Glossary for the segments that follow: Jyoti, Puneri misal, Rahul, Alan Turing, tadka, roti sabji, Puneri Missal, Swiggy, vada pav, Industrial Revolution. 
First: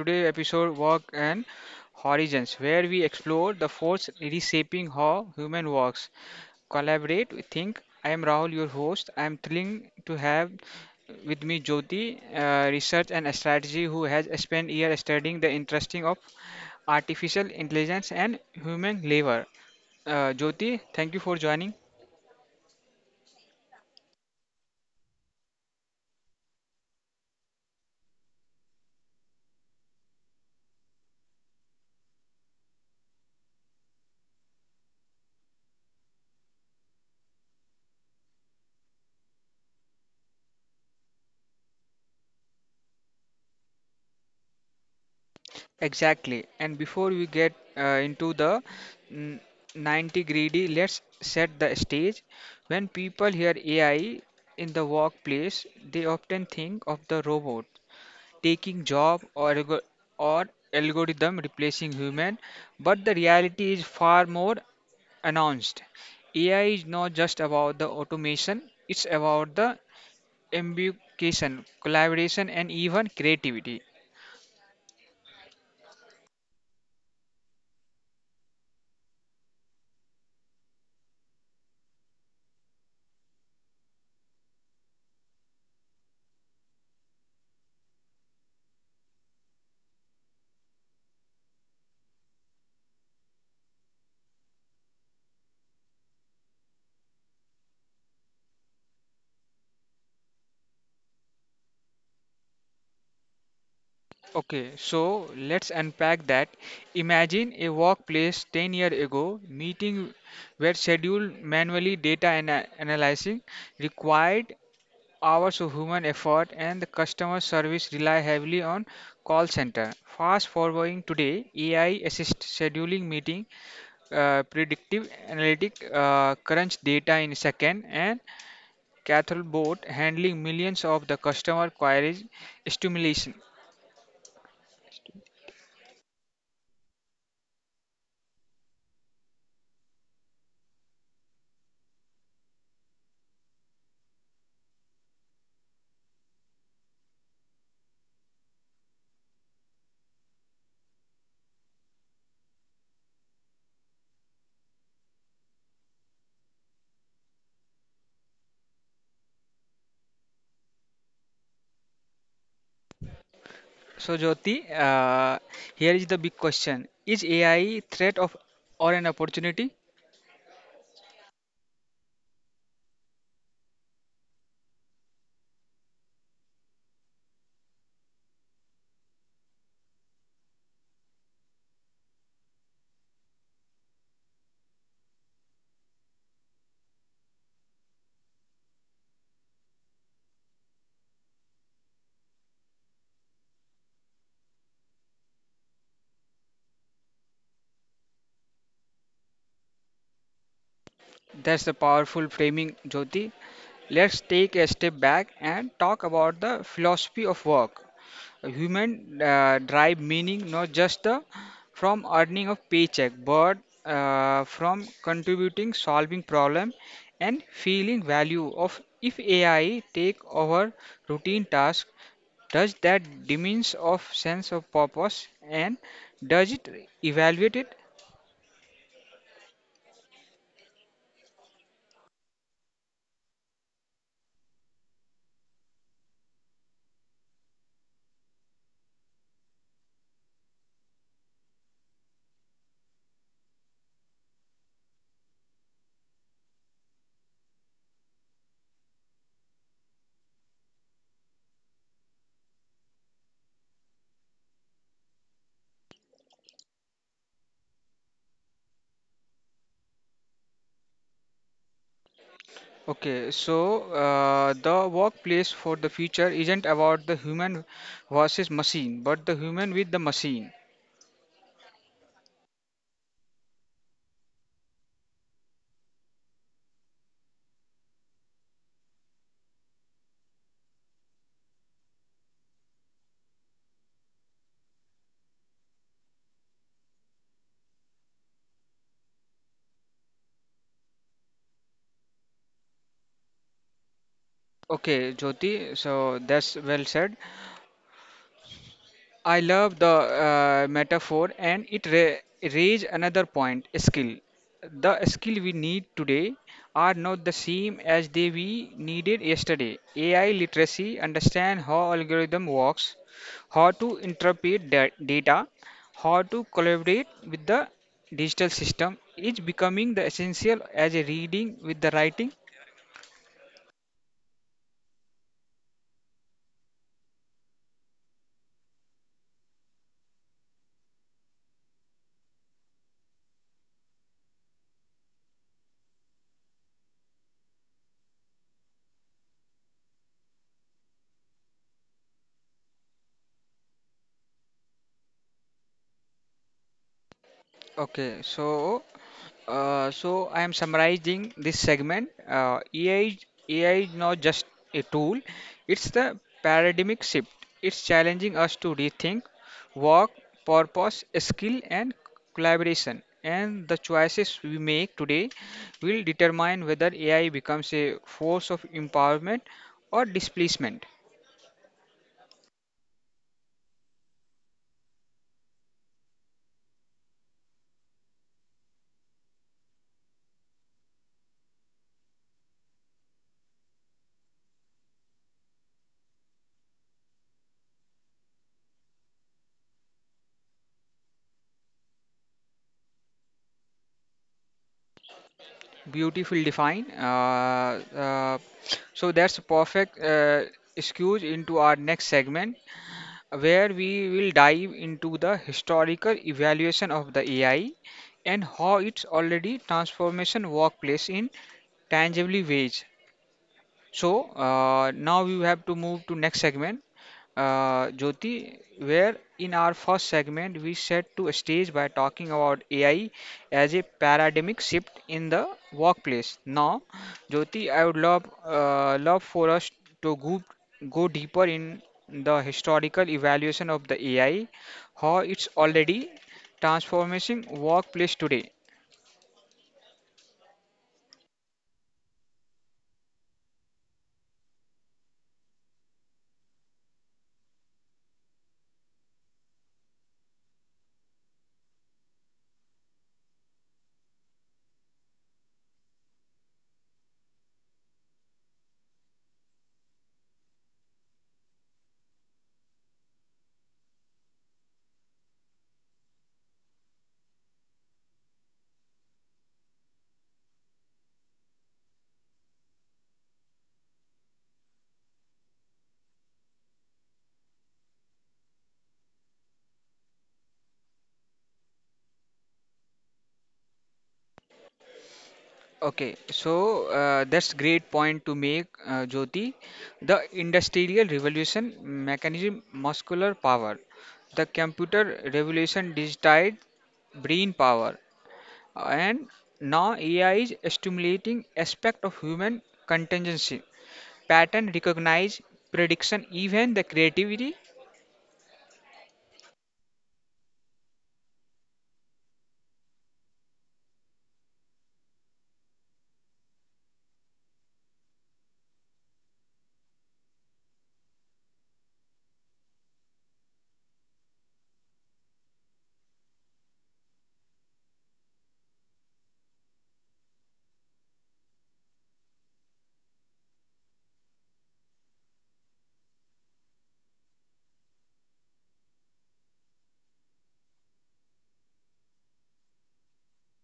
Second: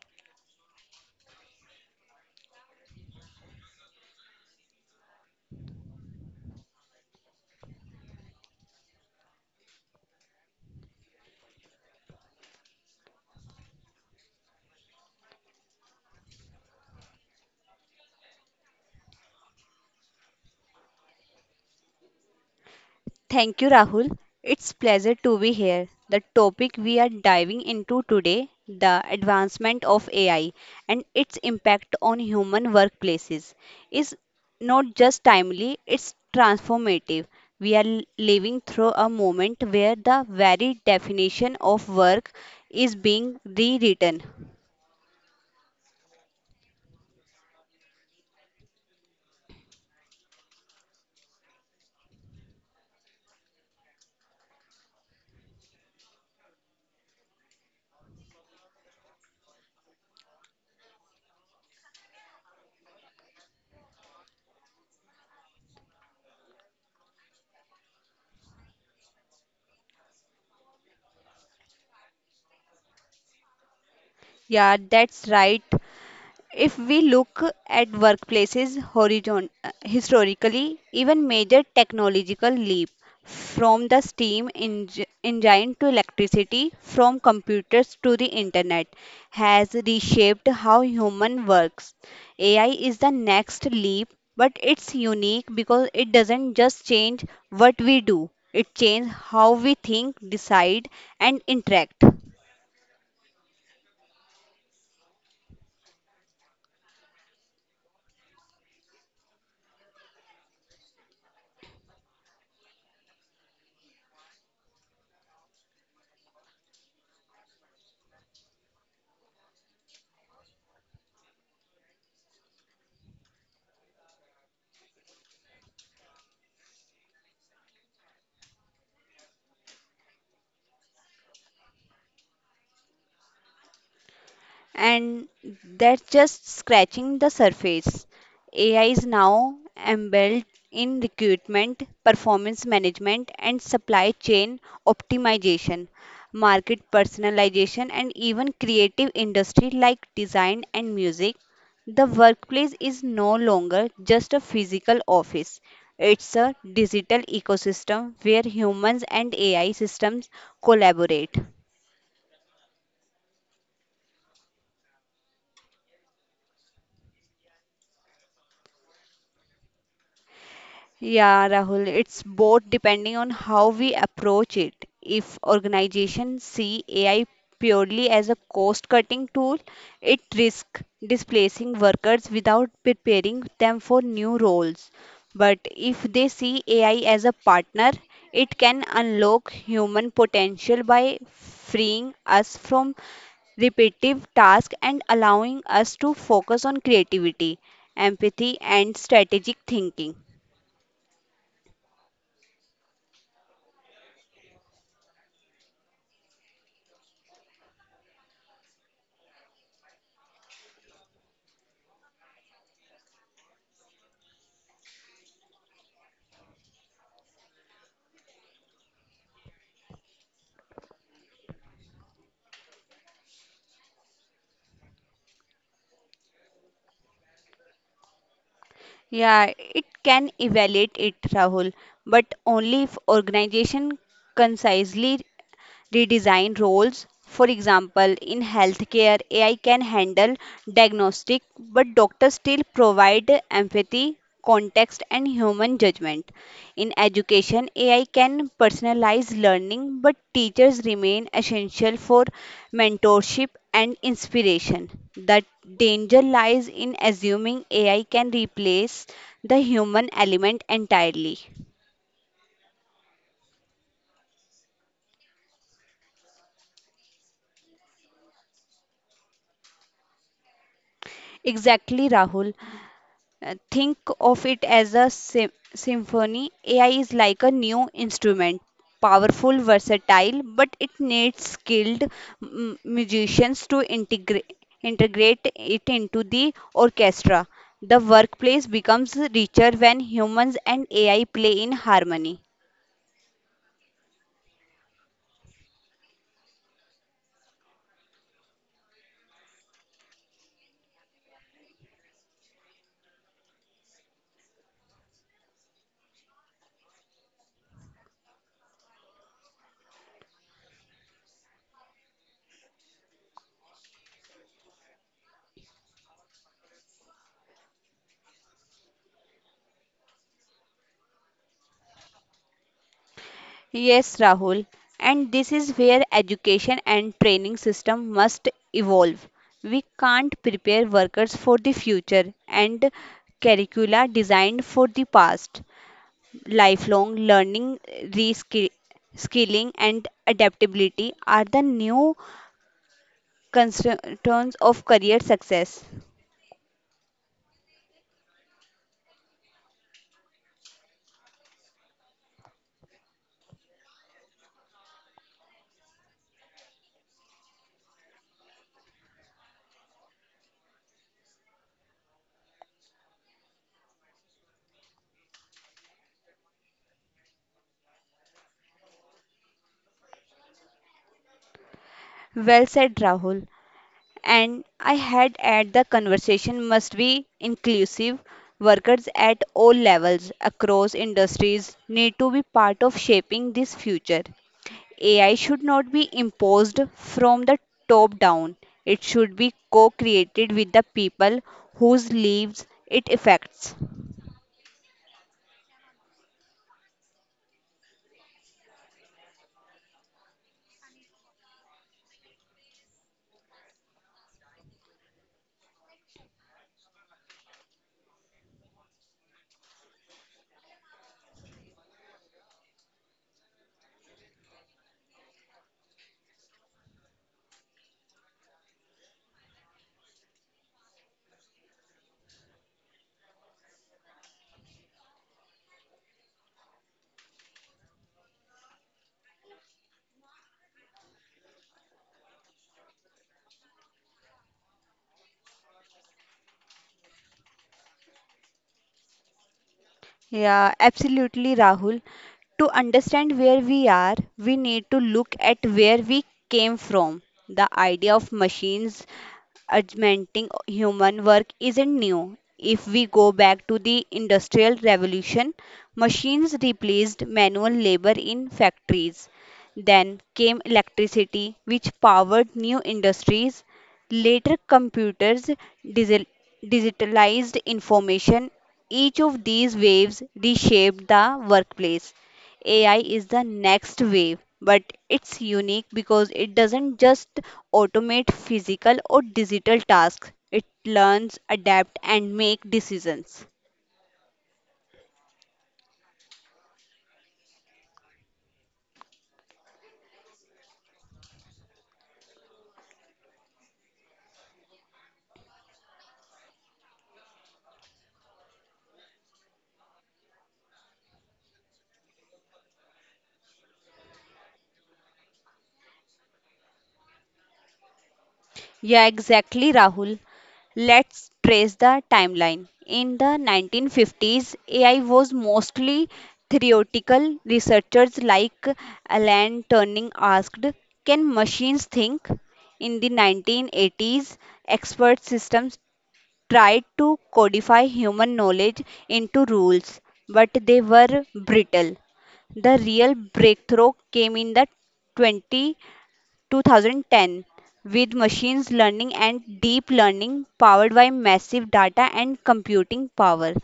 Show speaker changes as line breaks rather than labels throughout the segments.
Today episode Work and Horizons, where we explore the force reshaping how human works, collaborate, think. I am Rahul, your host. I am thrilling to have with me Jyoti, research and strategy, who has spent years studying the interesting of artificial intelligence and human labor. Jyoti, thank you for joining.
Thank you, Rahul. It's pleasure to be here. The topic we are diving into today, the advancement of AI and its impact on human workplaces, is not just timely, it's transformative. We are living through a moment where the very definition of work is being rewritten.
Exactly. And before we get into the mm, 90 greedy, let's set the stage. When people hear AI in the workplace, they often think of the robot taking job or or algorithm replacing human, but the reality is far more announced. AI is not just about the automation, it's about the ambication, collaboration, and even creativity.
Yeah, that's right. If we look at workplaces historically, even major technological leap from the engine to electricity, from computers to the internet, has reshaped how human works. AI is the next leap, but it's unique because it doesn't just change what we do, it changes how we think, decide, and interact.
Okay, so let's unpack that. Imagine a workplace 10 years ago, meeting were scheduled manually, analyzing required hours of human effort, and the customer service rely heavily on call center. Fast forwarding today, AI assist scheduling meeting, predictive analytic crunch data in second, and Cathol bot handling millions of the customer queries stimulation.
And that's just scratching the surface. AI is now embedded in recruitment, performance management, and supply chain optimization, market personalization, and even creative industry like design and music. The workplace is no longer just a physical office. It's a digital ecosystem where humans and AI systems collaborate.
So Jyoti, here is the big question: is AI threat of or an opportunity?
Yeah, Rahul, it's both depending on how we approach it. If organizations see AI purely as a cost-cutting tool, it risks displacing workers without preparing them for new roles. But if they see AI as a partner, it can unlock human potential by freeing us from repetitive tasks and allowing us to focus on creativity, empathy, and strategic thinking.
That's the powerful framing, Jyoti. Let's take a step back and talk about the philosophy of work. A human drive meaning not just from earning of paycheck, but from contributing, solving problem, and feeling value of if AI take over routine task, does that diminish of sense of purpose and does it evaluate it?
Yeah, it can evaluate it, Rahul, but only if organization concisely redesign roles. For example, in healthcare, AI can handle diagnostic, but doctors still provide empathy, context, and human judgment. In education, AI can personalize learning, but teachers remain essential for mentorship and inspiration. The danger lies in assuming AI can replace the human element entirely.
Okay, so the workplace for the future isn't about the human versus machine, but the human with the machine.
Exactly, Rahul. Think of it as a symphony. AI is like a new instrument, powerful, versatile, but it needs skilled musicians to integrate it into the orchestra. The workplace becomes richer when humans and AI play in harmony.
Okay, Jyoti, so that's well said. I love the metaphor and it raise another point skill. The skill we need today are not the same as they we needed yesterday. AI literacy, understand how algorithm works, how to interpret data, how to collaborate with the digital system is becoming the essential as a reading with the writing.
Yes, Rahul, and this is where education and training system must evolve. We can't prepare workers for the future and curricula designed for the past. Lifelong learning, reskilling, and adaptability are the new constituents of career success.
Okay, so so I am summarizing this segment. AI is not just a tool; it's the paradigmic shift. It's challenging us to rethink work, purpose, skill, and collaboration. And the choices we make today will determine whether AI becomes a force of empowerment or displacement.
Well said, Rahul. And I had at the conversation must be inclusive. Workers at all levels across industries need to be part of shaping this future. AI should not be imposed from the top down. It should be co-created with the people whose lives it affects.
Beautiful define. So that's perfect excuse into our next segment where we will dive into the historical evaluation of the AI and how it's already transformation workplace in tangible ways. So now we have to move to next segment, Jyoti, where in our first segment we set to stage by talking about AI as a paradigmic shift in the workplace. Now, Jyoti, I would love for us to go deeper in the historical evaluation of the AI, how it's already transforming workplace today.
Yeah, absolutely, Rahul. To understand where we are, we need to look at where we came from. The idea of machines augmenting human work isn't new. If we go back to the Industrial Revolution, machines replaced manual labor in factories. Then came electricity, which powered new industries. Later, computers digi- digitalized information. Each of these waves reshaped the workplace. AI is the next wave, but it's unique because it doesn't just automate physical or digital tasks, it learns, adapt, and make decisions.
Okay, so that's great point to make, Jyoti. The industrial revolution mechanism muscular power, the computer revolution digitized brain power, and now AI is stimulating aspect of human contingency, pattern recognize, prediction, even the creativity.
Yeah, exactly, Rahul. Let's trace the timeline. In the 1950s, AI was mostly theoretical. Researchers like Alan Turing asked, "Can machines think?" In the 1980s, expert systems tried to codify human knowledge into rules, but they were brittle. The real breakthrough came in the 20, 2010 with machines learning and deep learning powered by massive data and computing power.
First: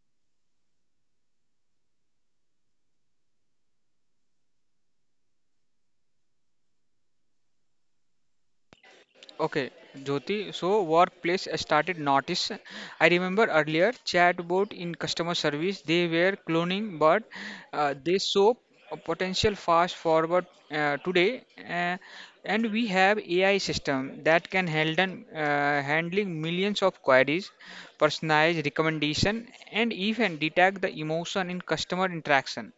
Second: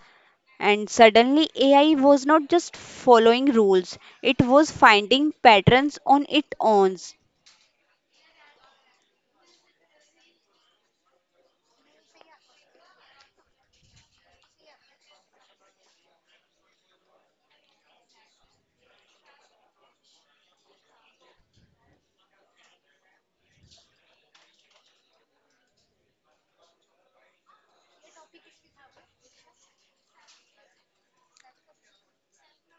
And suddenly, AI was not just following rules, it was finding patterns on its own.
Okay, Jyoti, so workplace started notice. I remember earlier chatbot in customer service, they were cloning, but they saw a potential fast forward today. Uh, and we have AI system that can handle handling millions of queries, personalize recommendation, and even detect the emotion in customer interaction.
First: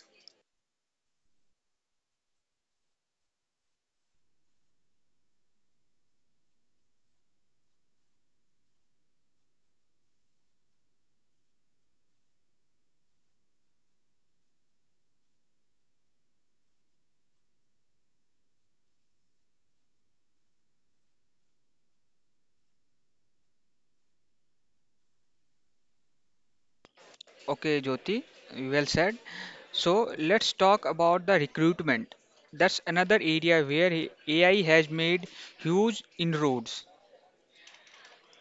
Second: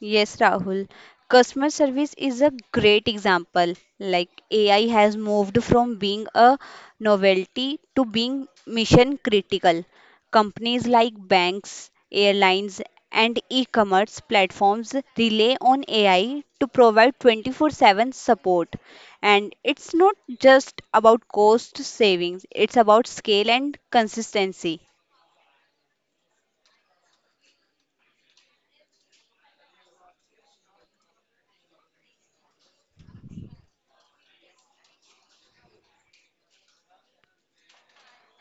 Yes, Rahul. Customer service is a great example. Like AI has moved from being a novelty to being mission critical. Companies like banks, airlines, and e commerce platforms rely on AI to provide 24/7 support. And it's not just about cost savings, it's about scale and consistency.
Okay, Jyoti, well said. So let's talk about the recruitment. That's another area where AI has made huge inroads.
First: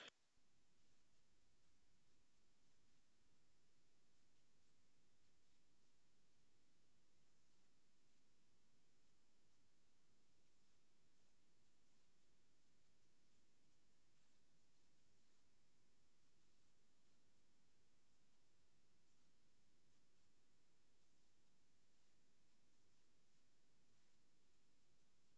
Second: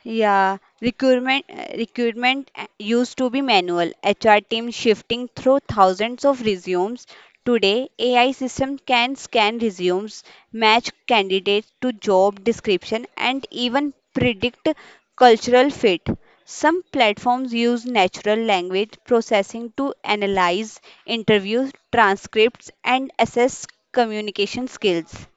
Recruitment used to be manual, HR team shifting through thousands of resumes. Today, AI system can scan resumes, match candidates to job description, and even predict cultural fit. Some platforms use natural language processing to analyze interview transcripts and assess communication skills.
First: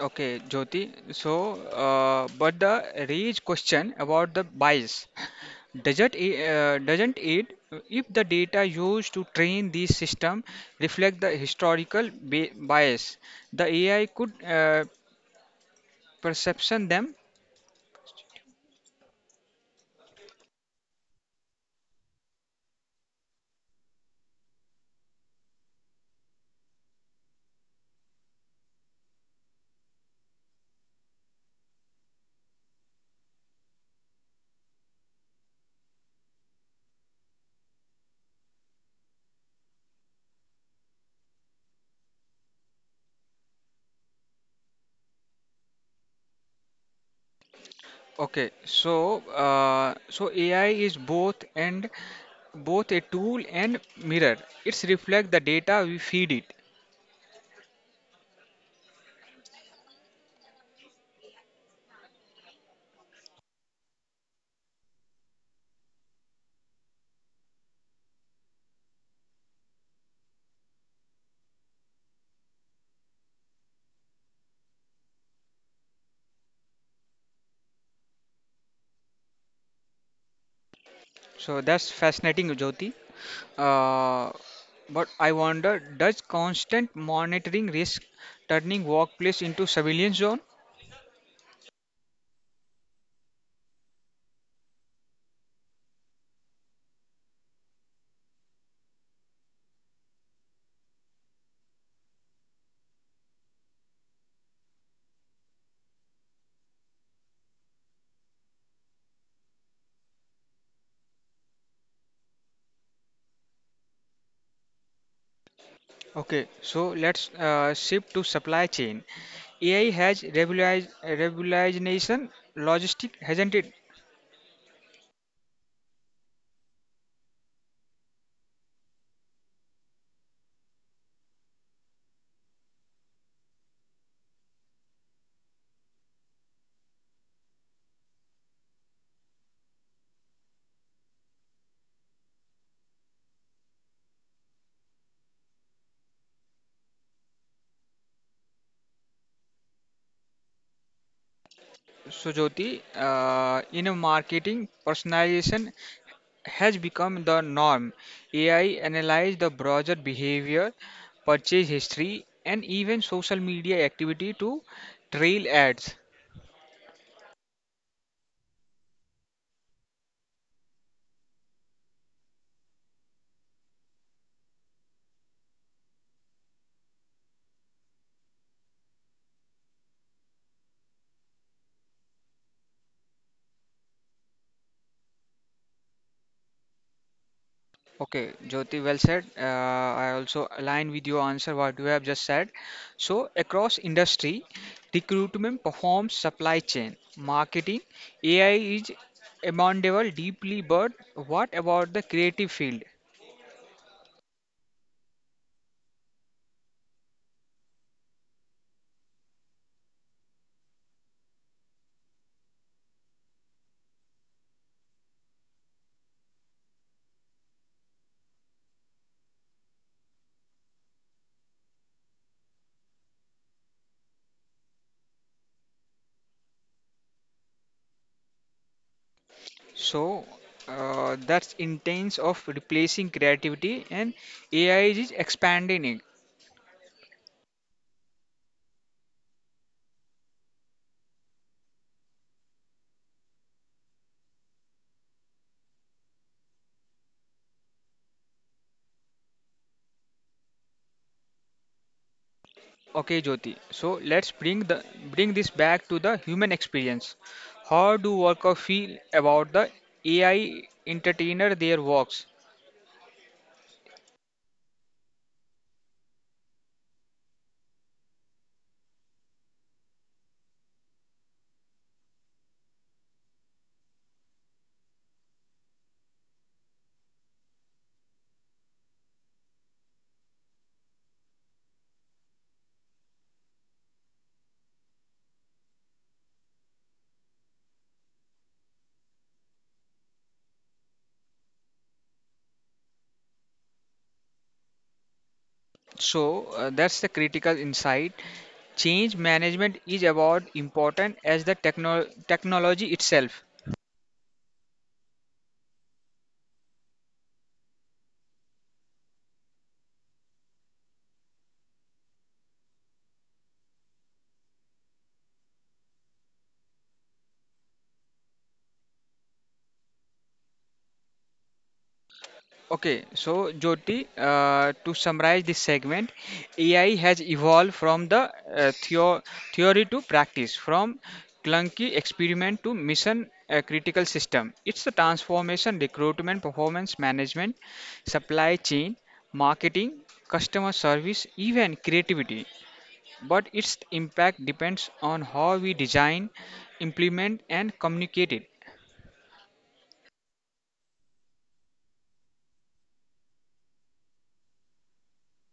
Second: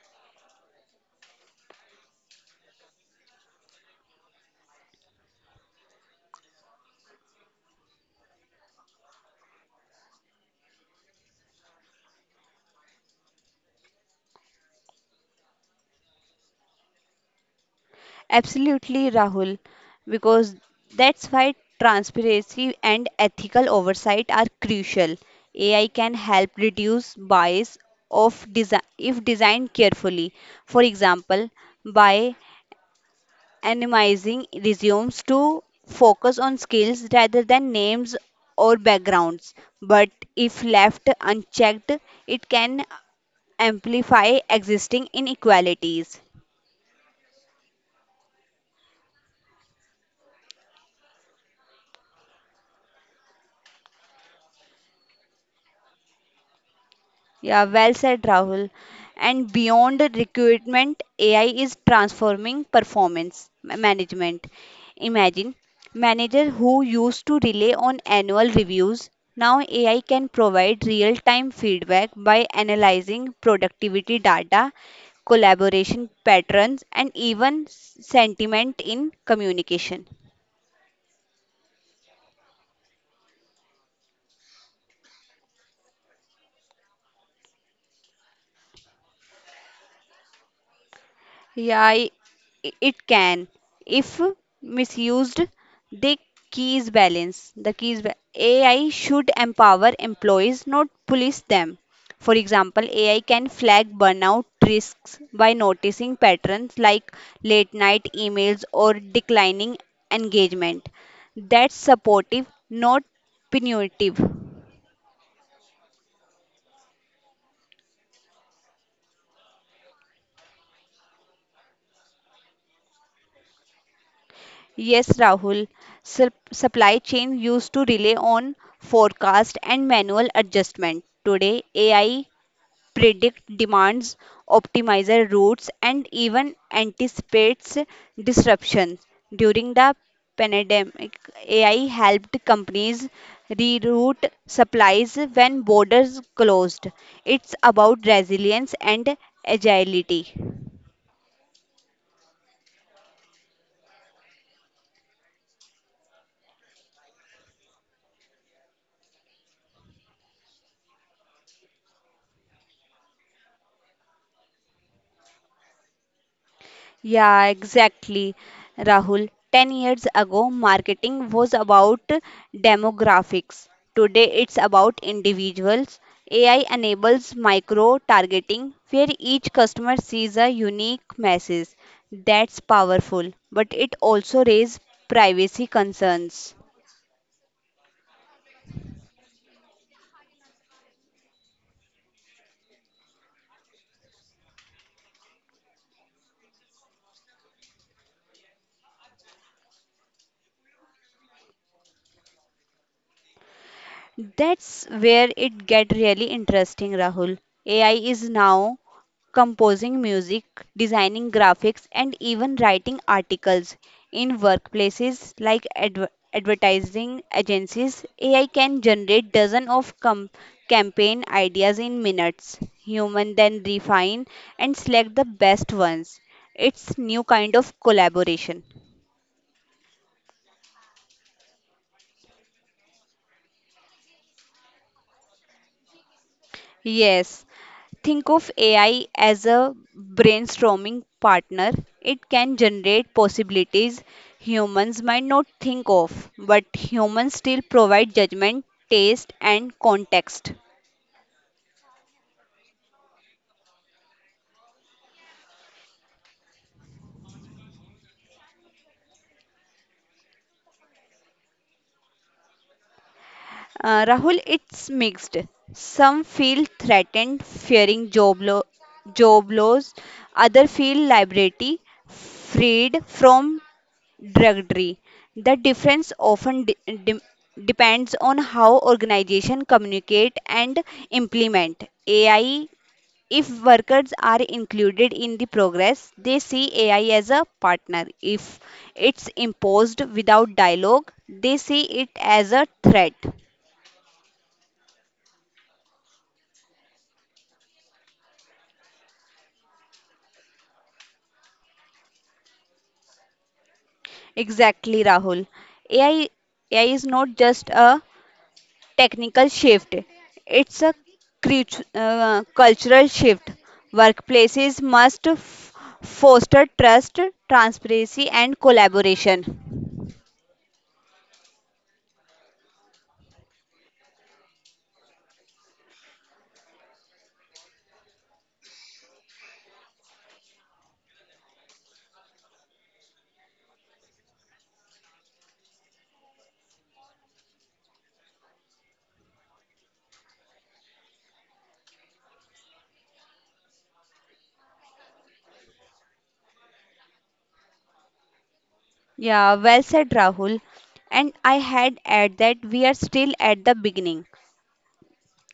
Okay, Jyoti. So, but the raised question about the bias. Doesn't it if the data used to train this system reflect the historical bias? The AI could perception them.
Absolutely, Rahul, because that's why transparency and ethical oversight are crucial. AI can help reduce bias of desi if designed carefully. For example, by anonymizing resumes to focus on skills rather than names or backgrounds. But if left unchecked, it can amplify existing inequalities.
Okay, so so AI is both a tool and mirror. It's reflect the data we feed it.
Yeah, well said, Rahul. And beyond recruitment, AI is transforming performance management. Imagine managers who used to rely on annual reviews. Now, AI can provide real time feedback by analyzing productivity data, collaboration patterns, and even sentiment in communication.
So that's fascinating, Jyoti. Uh, but I wonder, does constant monitoring risk turning workplace into surveillance zone?
Yeah, it can. If misused, the keys balance. AI should empower employees, not police them. For example, AI can flag burnout risks by noticing patterns like late night emails or declining engagement. That's supportive, not punitive.
Okay, so let's shift to supply chain. AI has revolutionized revolutionization logistic, hasn't it?
Yes, Rahul. Supply chain used to rely on forecast and manual adjustment. Today, AI predict demands, optimizes routes, and even anticipates disruptions. During the pandemic, AI helped companies reroute supplies when borders closed. It's about resilience and agility.
So, Jyoti, in marketing, personalization has become the norm. AI analyzes the browser behavior, purchase history, and even social media activity to trail ads.
Yeah, exactly, Rahul. 10 years ago, marketing was about demographics. Today, it's about individuals. AI enables micro targeting where each customer sees a unique message. That's powerful, but it also raises privacy concerns.
Okay, Jyoti, well said. I also align with your answer what you have just said. So, across industry, recruitment performs supply chain, marketing, AI is amenable deeply, but what about the creative field?
That's where it get really interesting, Rahul. AI is now composing music, designing graphics, and even writing articles. In workplaces like advertising agencies, AI can generate dozens of campaign ideas in minutes. Human then refine and select the best ones. It's new kind of collaboration.
So that's intense of replacing creativity and AI is expanding it.
Yes, think of AI as a brainstorming partner. It can generate possibilities humans might not think of, but humans still provide judgment, taste, and context.
Okay, Jyoti. So let's bring this back to the human experience. How do workers feel about the AI entertainer their works?
Rahul, it's mixed. Some feel threatened, fearing job loss. Others feel liberty, freed from drudgery. The difference often de- depends on how organizations communicate and implement AI. If workers are included in the progress, they see AI as a partner. If it's imposed without dialogue, they see it as a threat.
So that's the critical insight. Change management is about important as the technology itself.
Exactly, Rahul. AI, AI is not just a technical shift, it's a cultural shift. Workplaces must foster trust, transparency, and collaboration.
Okay, so Jyoti, to summarize this segment, AI has evolved from the theory to practice, from clunky experiment to mission critical system. It's the transformation, recruitment, performance management, supply chain, marketing, customer service, even creativity. But its impact depends on how we design, implement, and communicate it.
Yeah, well said, Rahul. And I had add that we are still at the beginning.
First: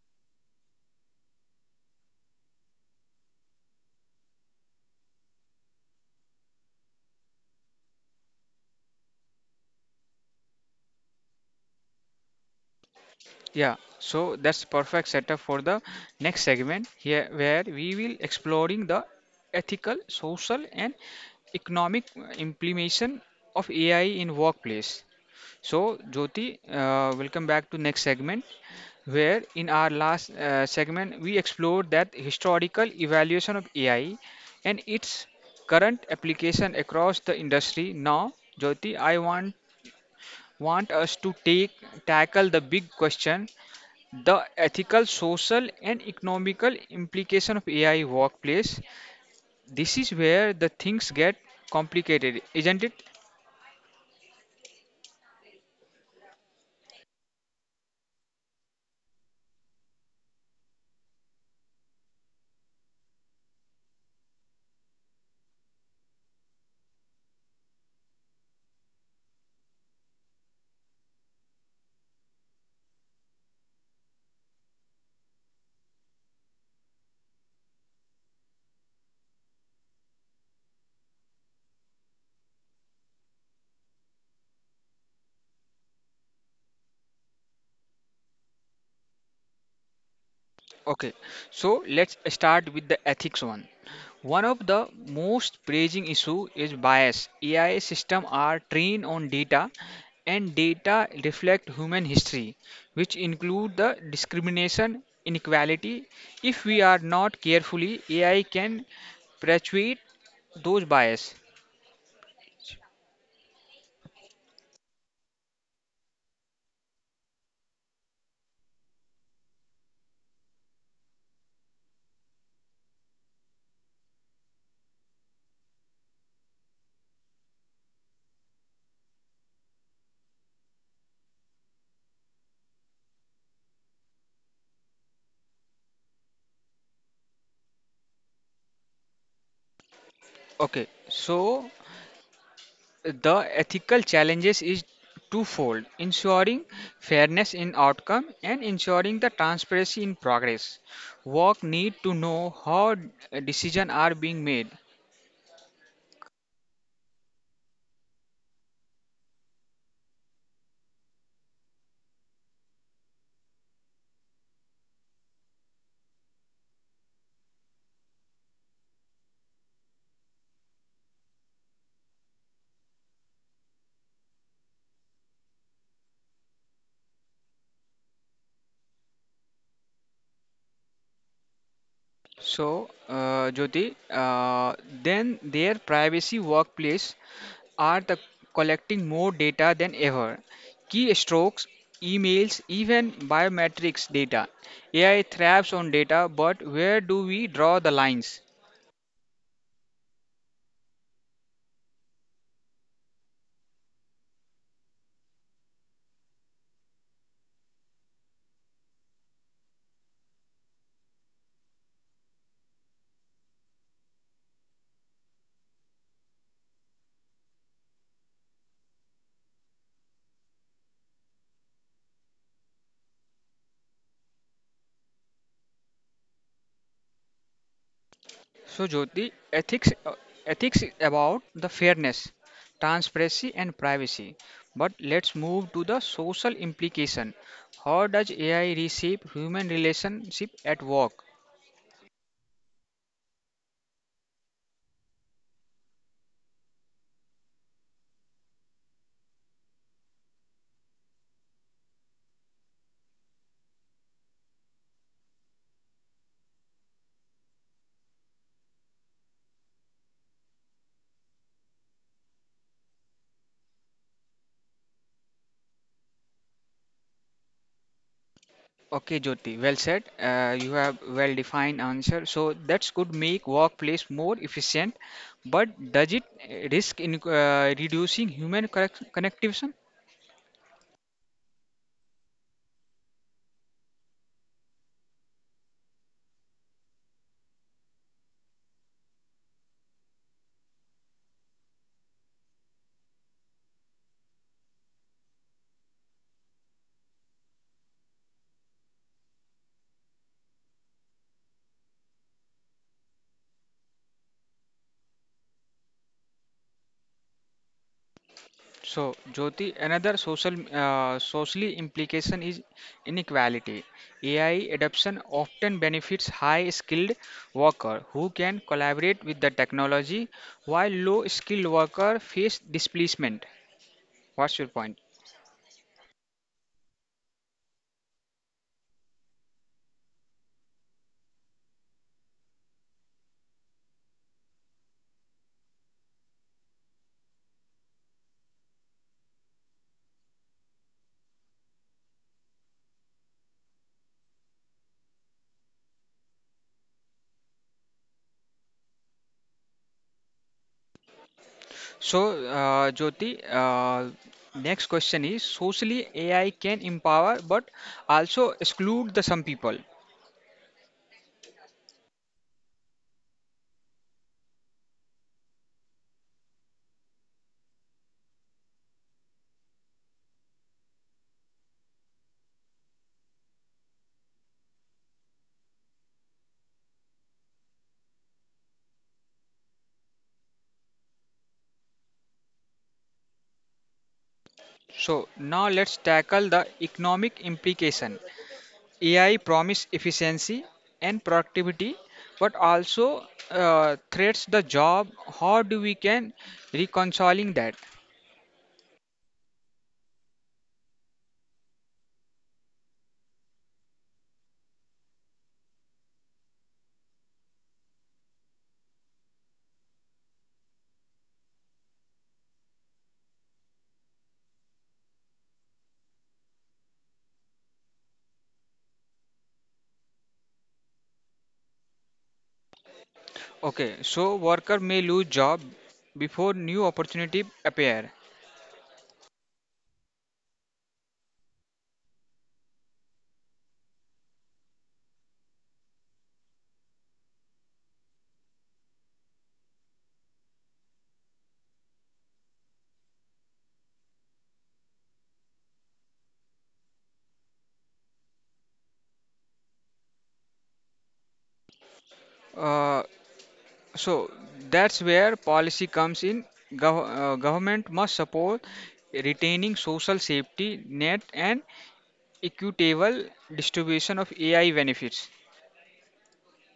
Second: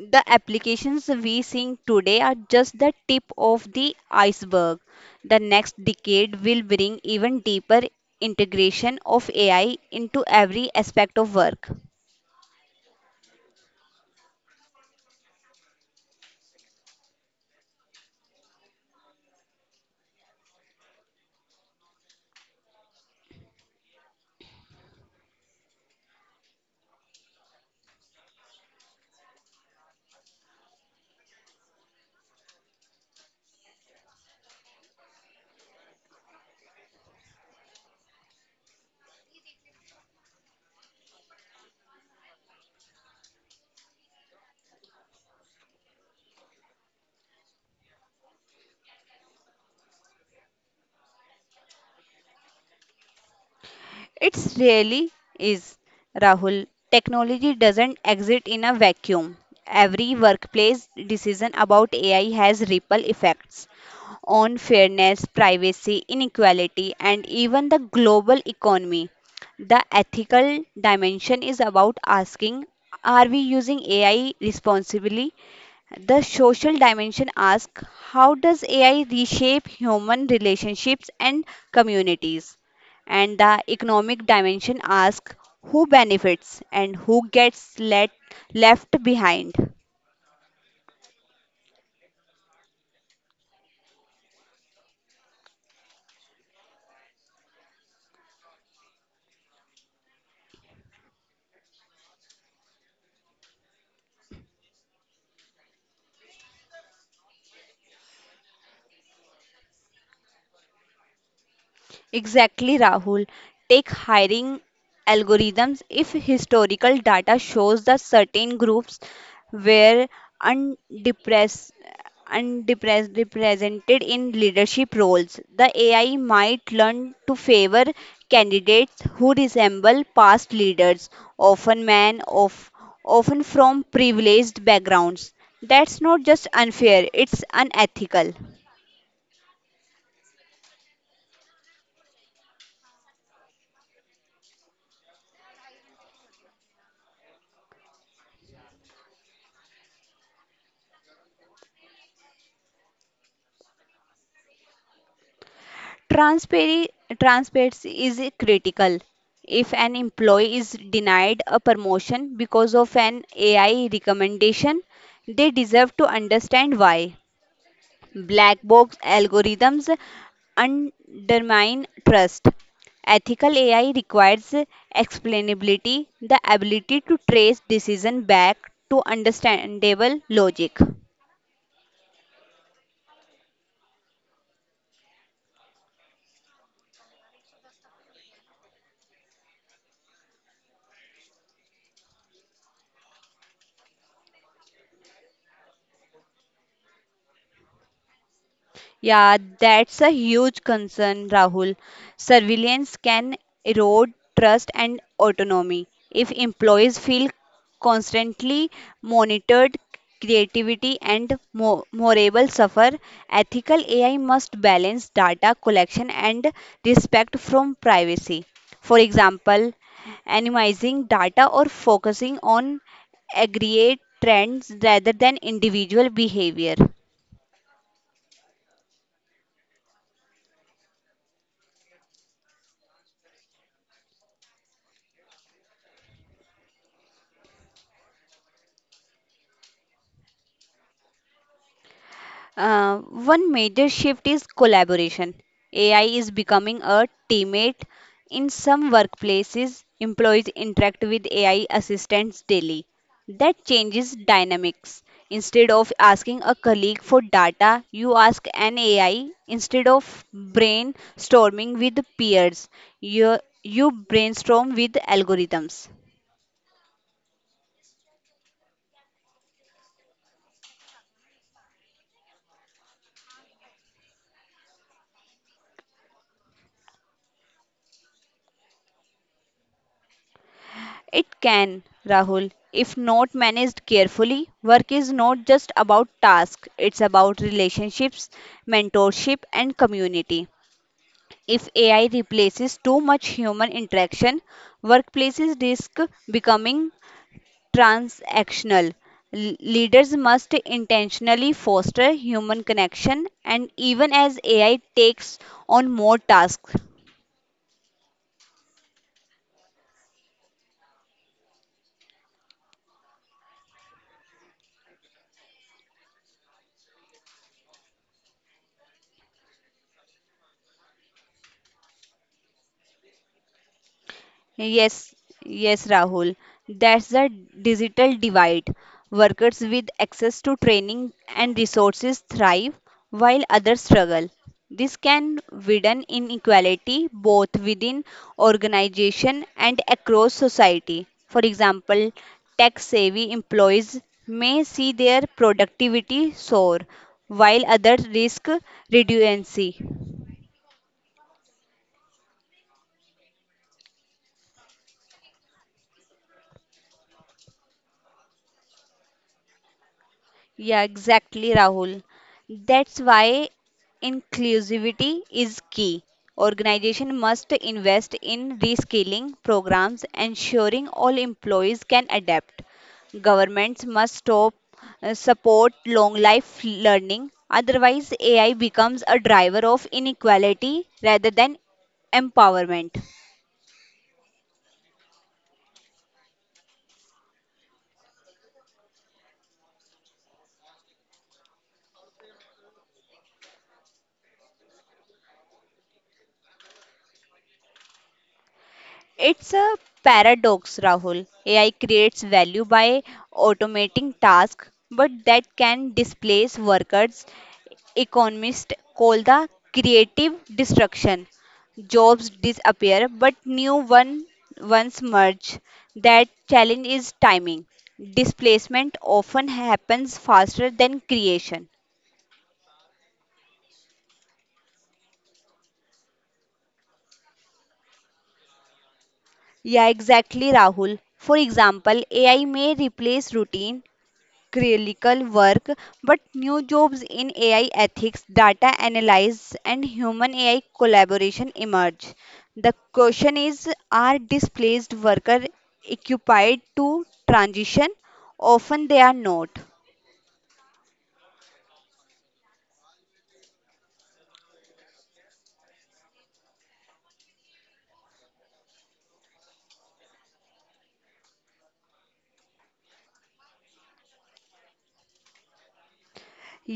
The applications we seeing today are just the tip of the iceberg. The next decade will bring even deeper integration of AI into every aspect of work.
Yeah, so that's perfect setup for the next segment here where we will exploring the ethical, social and economic implication of AI in workplace. So Jyoti, welcome back to next segment where in our last segment we explored that historical evaluation of AI and its current application across the industry. Now, Jyoti, I want us to take tackle the big question, the ethical social and economical implication of ai workplace. This is where the things get complicated, isn't it?
It's really is, Rahul. Technology doesn't exist in a vacuum. Every workplace decision about AI has ripple effects on fairness, privacy, inequality, and even the global economy. The ethical dimension is about asking, are we using AI responsibly? The social dimension asks, how does AI reshape human relationships and communities? And the economic dimension asks, who benefits and who gets left behind.
Okay, so let's start with the ethics One of the most pressing issue is bias. Ai system are trained on data, and data reflect human history, which include the discrimination inequality. If we are not carefully, ai can perpetuate those bias.
Exactly, Rahul. Take hiring algorithms. If historical data shows that certain groups were undepressed, undepressed represented in leadership roles, the AI might learn to favor candidates who resemble past leaders, often men of often from privileged backgrounds. That's not just unfair, it's unethical.
Okay, so the ethical challenges is twofold: ensuring fairness in outcome and ensuring the transparency in progress. Work need to know how decisions are being made.
Transparency, transparency is critical. If an employee is denied a promotion because of an AI recommendation, they deserve to understand why. Black box algorithms undermine trust. Ethical AI requires explainability, the ability to trace decision back to understandable logic.
So, Jyoti, then their privacy workplace are the collecting more data than ever. Key strokes, emails, even biometrics data. AI thrives on data, but where do we draw the lines?
Yeah, that's a huge concern, Rahul. Surveillance can erode trust and autonomy. If employees feel constantly monitored, creativity and morale suffer. Ethical AI must balance data collection and respect from privacy. For example, anonymizing data or focusing on aggregate trends rather than individual behavior.
So, Jyoti, ethics is about the fairness, transparency, and privacy. But let's move to the social implication. How does AI reshape human relationship at work?
Uh, one major shift is collaboration. AI is becoming a teammate. In some workplaces, employees interact with AI assistants daily. That changes dynamics. Instead of asking a colleague for data, you ask an AI. Instead of brainstorming with peers, you brainstorm with algorithms.
Okay, Jyoti, well said. You have well defined answer. So that could make workplace more efficient, but does it risk in reducing human connectivity?
It can, Rahul, if not managed carefully. Work is not just about tasks, it's about relationships, mentorship, and community. If AI replaces too much human interaction, workplaces risk becoming transactional. Leaders must intentionally foster human connection, and even as AI takes on more tasks,
So, Jyoti, another socially implication is inequality. AI adoption often benefits high-skilled worker who can collaborate with the technology, while low-skilled worker face displacement. What's your point?
yes, yes, Rahul. That's the digital divide. Workers with access to training and resources thrive while others struggle. This can widen inequality both within organization and across society. For example, tech-savvy employees may see their productivity soar, while others risk redundancy.
So, Jyoti, next question is socially AI can empower but also exclude the some people.
Yeah, exactly, Rahul. That's why inclusivity is key. Organization must invest in reskilling programs, ensuring all employees can adapt. Governments must stop support long life learning. Otherwise, AI becomes a driver of inequality rather than empowerment.
So now let's tackle the economic implication. AI promise efficiency and productivity, but also threats the job. How do we can reconciling that?
It's a paradox, Rahul. AI creates value by automating tasks, but that can displace workers. Economists call the creative destruction. Jobs disappear, but ones merge. That challenge is timing. Displacement often happens faster than creation.
Okay, so worker may lose job before new opportunity appear.
Yeah, exactly, Rahul. For example, AI may replace routine clerical work, but new jobs in AI ethics, data analysis, and human AI collaboration emerge. The question is, are displaced workers equipped to transition? Often they are not.
Uh, so that's where policy comes in. Government must support retaining social safety net and equitable distribution of AI benefits.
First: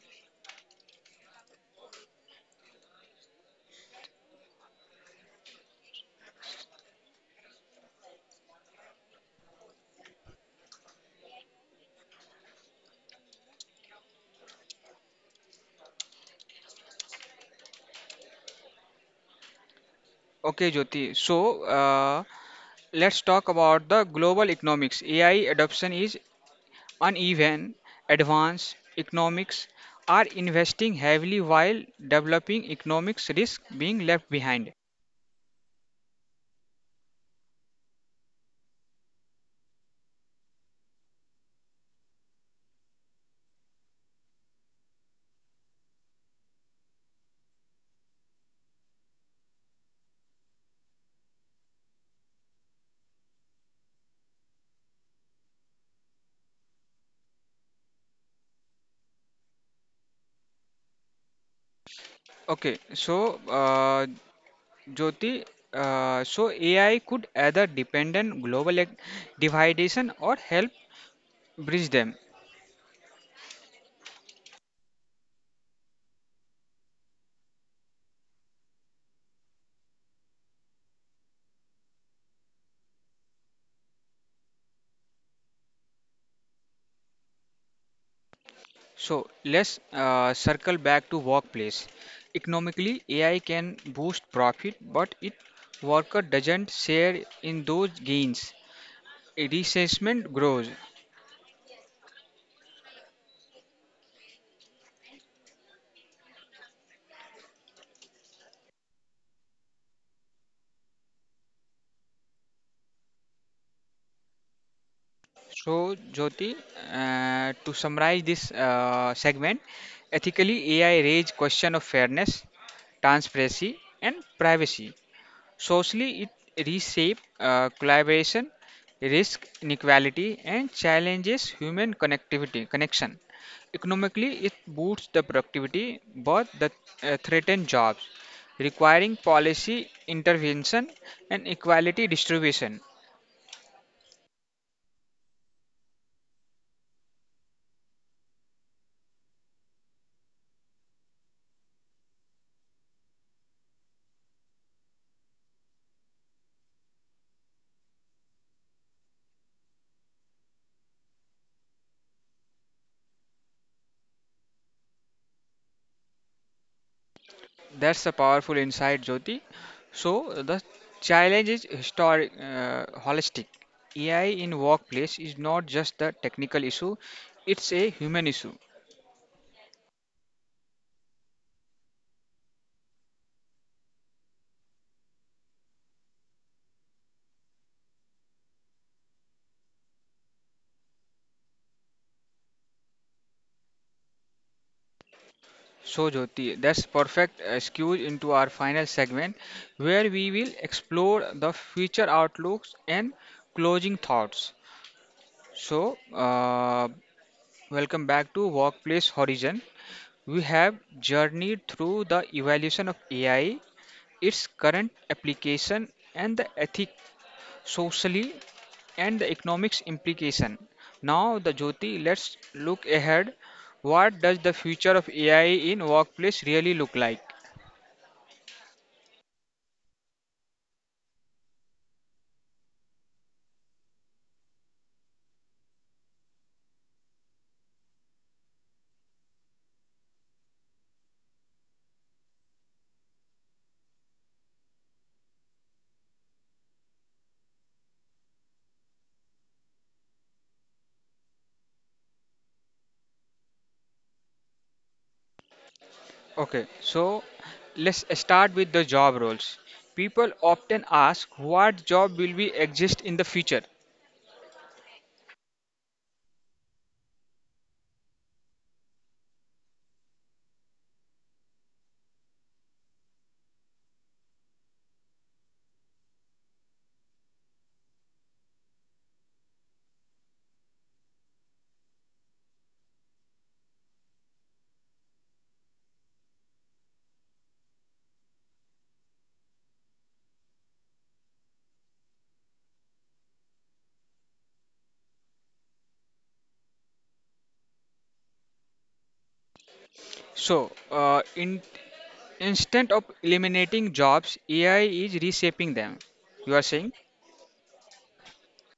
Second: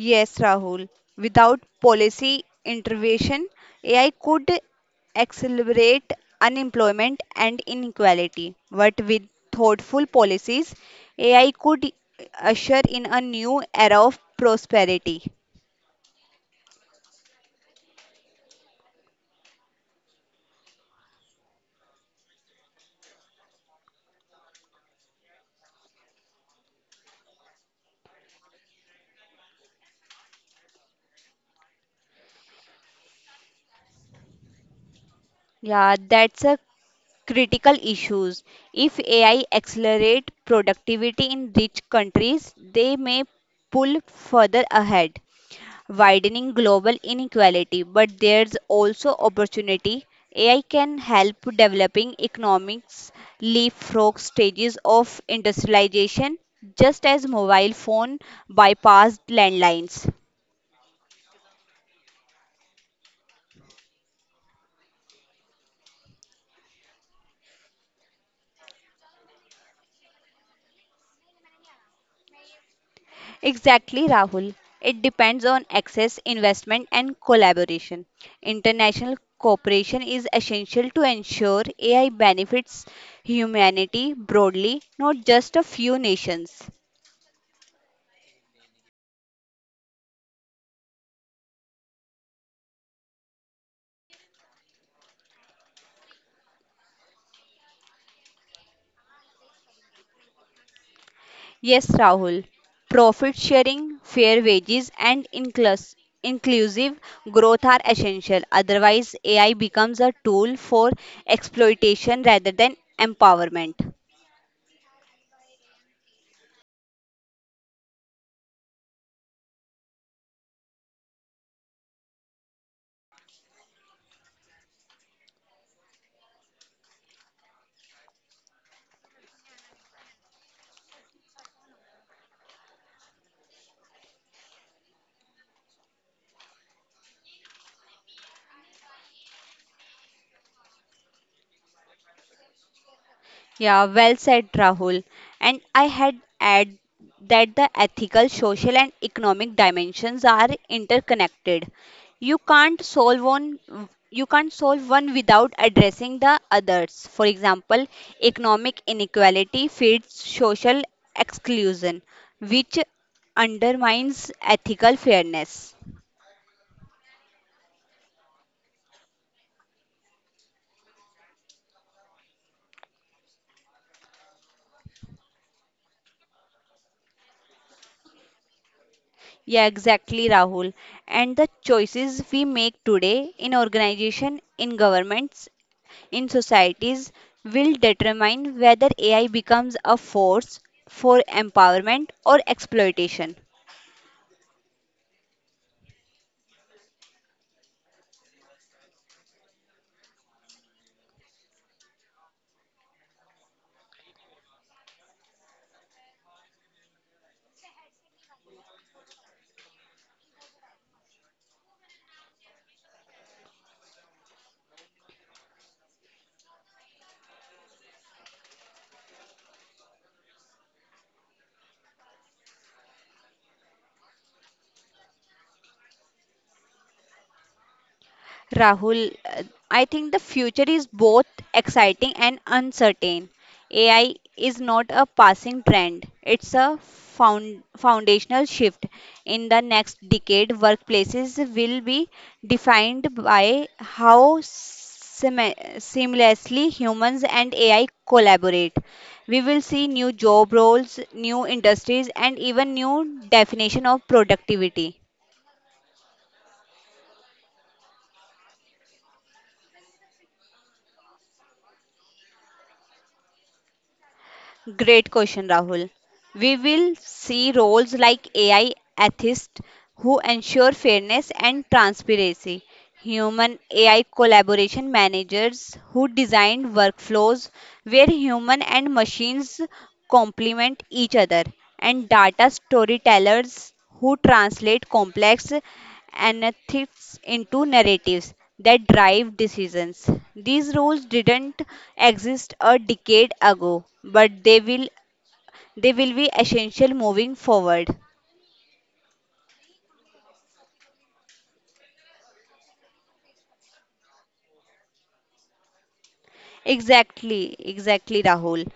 Yes, Rahul. Without policy intervention, AI could accelerate unemployment and inequality. But with thoughtful policies, AI could usher in a new era of prosperity.
Okay, Jyoti. So, let's talk about the global economics. AI adoption is uneven. Advanced economics are investing heavily while developing economics risk being left behind.
Yeah, that's a critical issue. If AI accelerate productivity in rich countries, they may pull further ahead, widening global inequality, but there's also opportunity. AI can help developing economics leapfrog stages of industrialization, just as mobile phone bypassed landlines.
Okay, so Jyoti, so AI could either depend on global dividation or help bridge them.
Exactly, Rahul. It depends on access, investment, and collaboration. International cooperation is essential to ensure AI benefits humanity broadly, not just a few nations.
So let's circle back to workplace. Economically, AI can boost profit, but it worker doesn't share in those gains. Resentment grows.
Yes, Rahul. Profit sharing, fair wages, and inclusive growth are essential. Otherwise, AI becomes a tool for exploitation rather than empowerment.
So Jyoti, to summarize this segment, ethically AI raise question of fairness, transparency, and privacy. Socially, it reshapes collaboration, risk inequality, and challenges human connectivity connection. Economically, it boosts the productivity, but the threatened jobs, requiring policy intervention and equality distribution.
Yeah, well said, Rahul. And I had add that the ethical, social, and economic dimensions are interconnected. You can't solve one you can't solve one without addressing the others. For example, economic inequality feeds social exclusion, which undermines ethical fairness.
That's a powerful insight, Jyoti. So the challenge is holistic. AI in workplace is not just the technical issue; it's a human issue.
Yeah, exactly, Rahul. And the choices we make today in organization, in governments, in societies will determine whether AI becomes a force for empowerment or exploitation.
So, Jyoti, that's perfect excuse into our final segment where we will explore the future outlooks and closing thoughts. So, welcome back to Workplace Horizon. We have journeyed through the evolution of AI, its current application, and the ethic socially, and the economics implication. Now, the Jyoti, let's look ahead. What does the future of AI in workplace really look like?
Rahul, I think the future is both exciting and uncertain. AI is not a passing trend, it's a foundational shift. In the next decade, workplaces will be defined by how seamlessly humans and AI collaborate. We will see new job roles, new industries, and even new definition of productivity.
Okay, so let's start with the job roles. People often ask what job will be exist in the future.
Great question, Rahul. We will see roles like AI ethist who ensure fairness and transparency, human AI collaboration managers who designed workflows where human and machines complement each other, and data storytellers who translate complex analytics into narratives that drive decisions. These roles didn't exist a decade ago, but they will be essential moving forward.
So, in instead of eliminating jobs, AI is reshaping them. You are saying?
Exactly, Rahul.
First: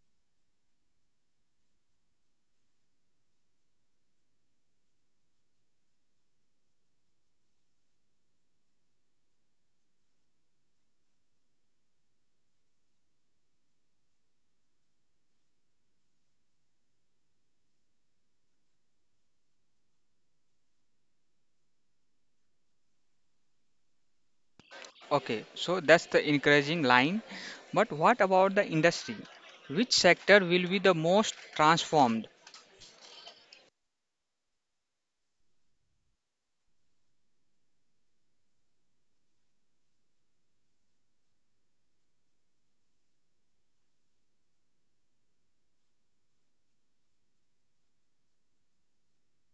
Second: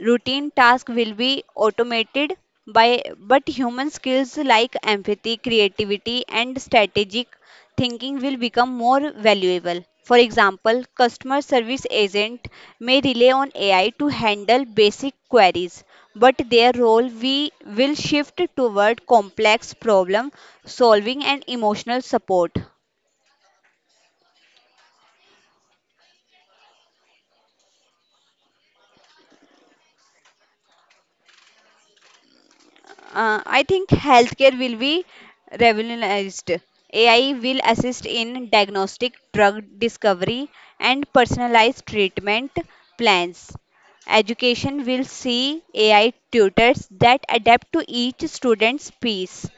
Routine tasks will be automated by but human skills like empathy, creativity, and strategic thinking will become more valuable. For example, customer service agent may rely on AI to handle basic queries, but their role we will shift toward complex problem solving and emotional support.
Okay, so that's the encouraging line. But what about the industry? Which sector will be the most transformed?
I think healthcare will be revolutionized. AI will assist in diagnostic, drug discovery, and personalized treatment plans. Education will see AI tutors that adapt to each student's pace.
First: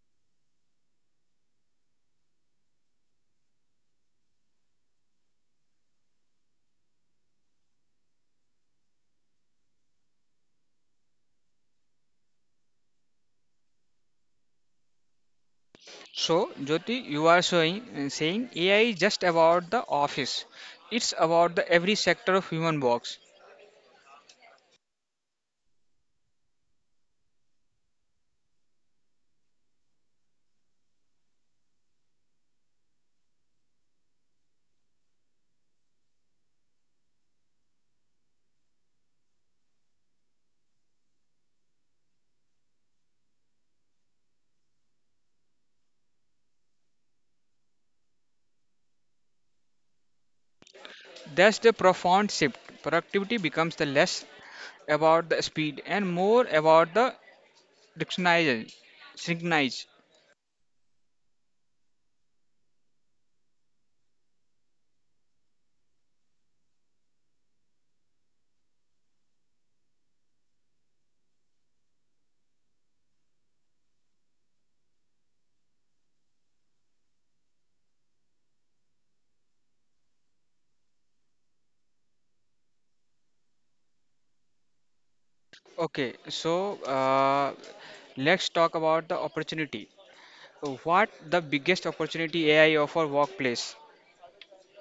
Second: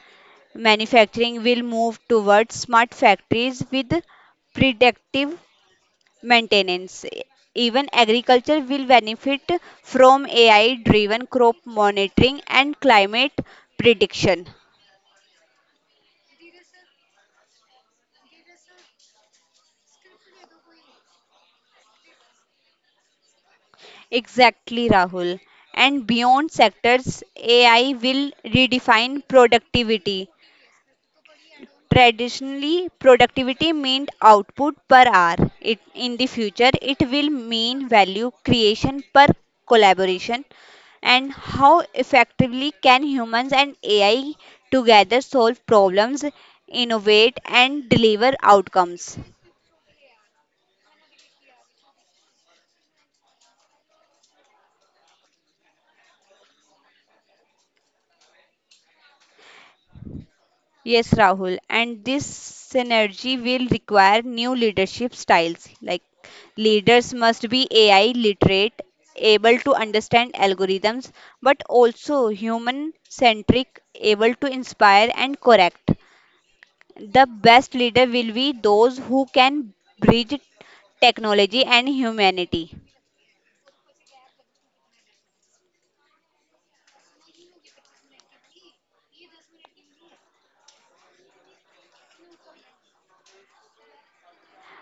Manufacturing will move towards smart factories with predictive maintenance. Even agriculture will benefit from AI driven crop monitoring and climate prediction.
So, Jyoti, you are saying AI is just about the office. It's about the every sector of human works.
Exactly, Rahul. And beyond sectors, AI will redefine productivity. Traditionally, productivity meant output per hour. In the future, it will mean value creation per collaboration. And how effectively can humans and AI together solve problems, innovate, and deliver outcomes?
That's the profound shift. Productivity becomes the less about the speed and more about the dictionary synchronize.
Yes, Rahul. And this synergy will require new leadership styles. Like, leaders must be AI literate, able to understand algorithms, but also human centric, able to inspire and correct. The best leader will be those who can bridge technology and humanity.
Okay, so let's talk about the opportunity. What the biggest opportunity AI offer workplace?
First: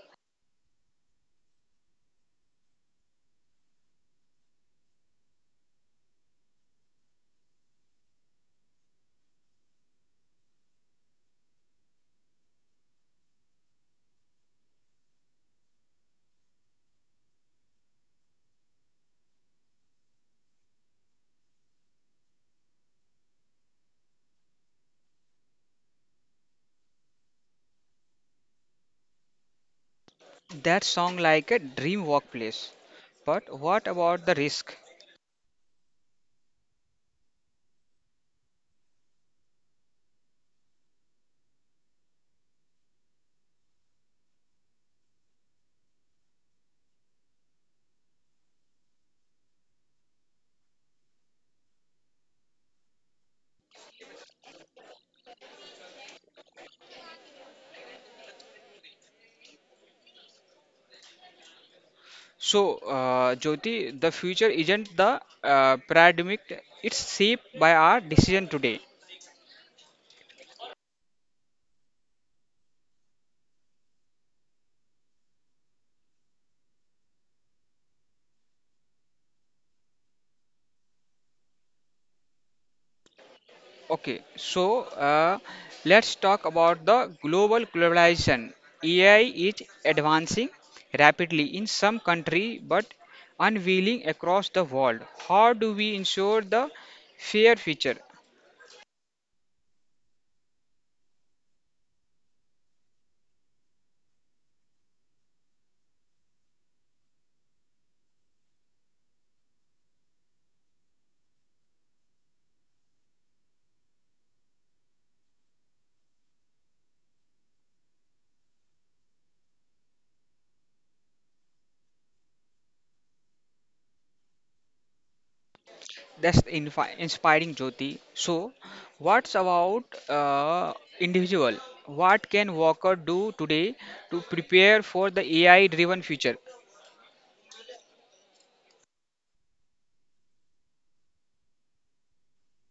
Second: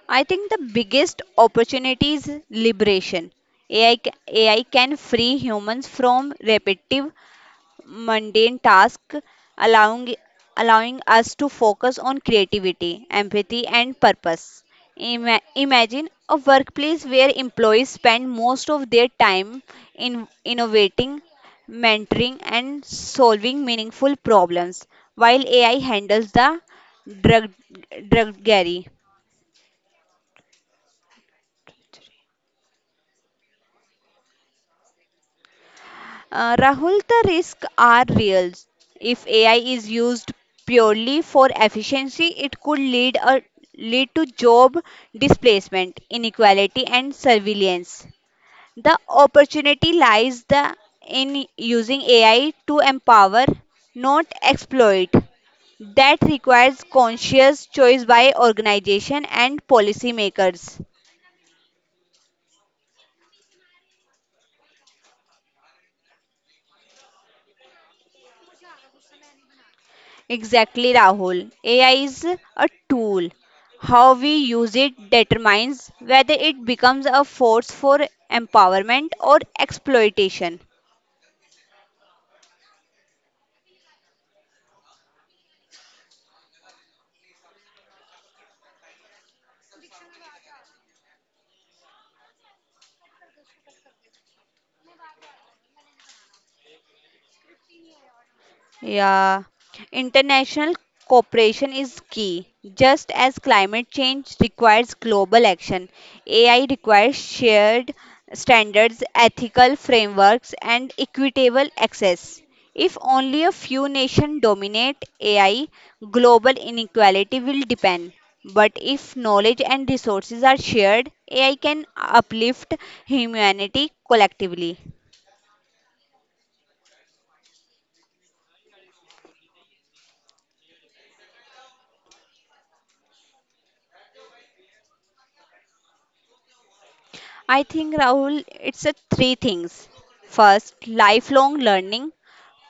I think the biggest opportunity is liberation. AI can free humans from repetitive mundane tasks, allowing, allowing us to focus on creativity, empathy, and purpose. Imagine a workplace where employees spend most of their time in innovating, mentoring, and solving meaningful problems, while AI handles the drug druggery.
That sound like a dream workplace. But what about the risk?
Rahul, the risks are real. If AI is used purely for efficiency, it could lead to job displacement, inequality, and surveillance. The opportunity lies in using AI to empower, not exploit. That requires conscious choice by organization and policymakers.
So, Jyoti, the future isn't the paradigmic, it's shaped by our decision today.
Exactly, Rahul. AI is a tool. How we use it determines whether it becomes a force for empowerment or exploitation.
Okay, so let's talk about the global globalization. AI is advancing rapidly in some country but unveiling across the world. How do we ensure the fair future?
Yeah, international cooperation is key. Just as climate change requires global action, AI requires shared standards, ethical frameworks, and equitable access. If only a few nations dominate AI, global inequality will depend. But if knowledge and resources are shared, AI can uplift humanity collectively.
That's the inspiring, Jyoti. So, what's about individual? What can worker do today to prepare for the AI-driven future?
I think, Rahul, it's a three things. First, lifelong learning,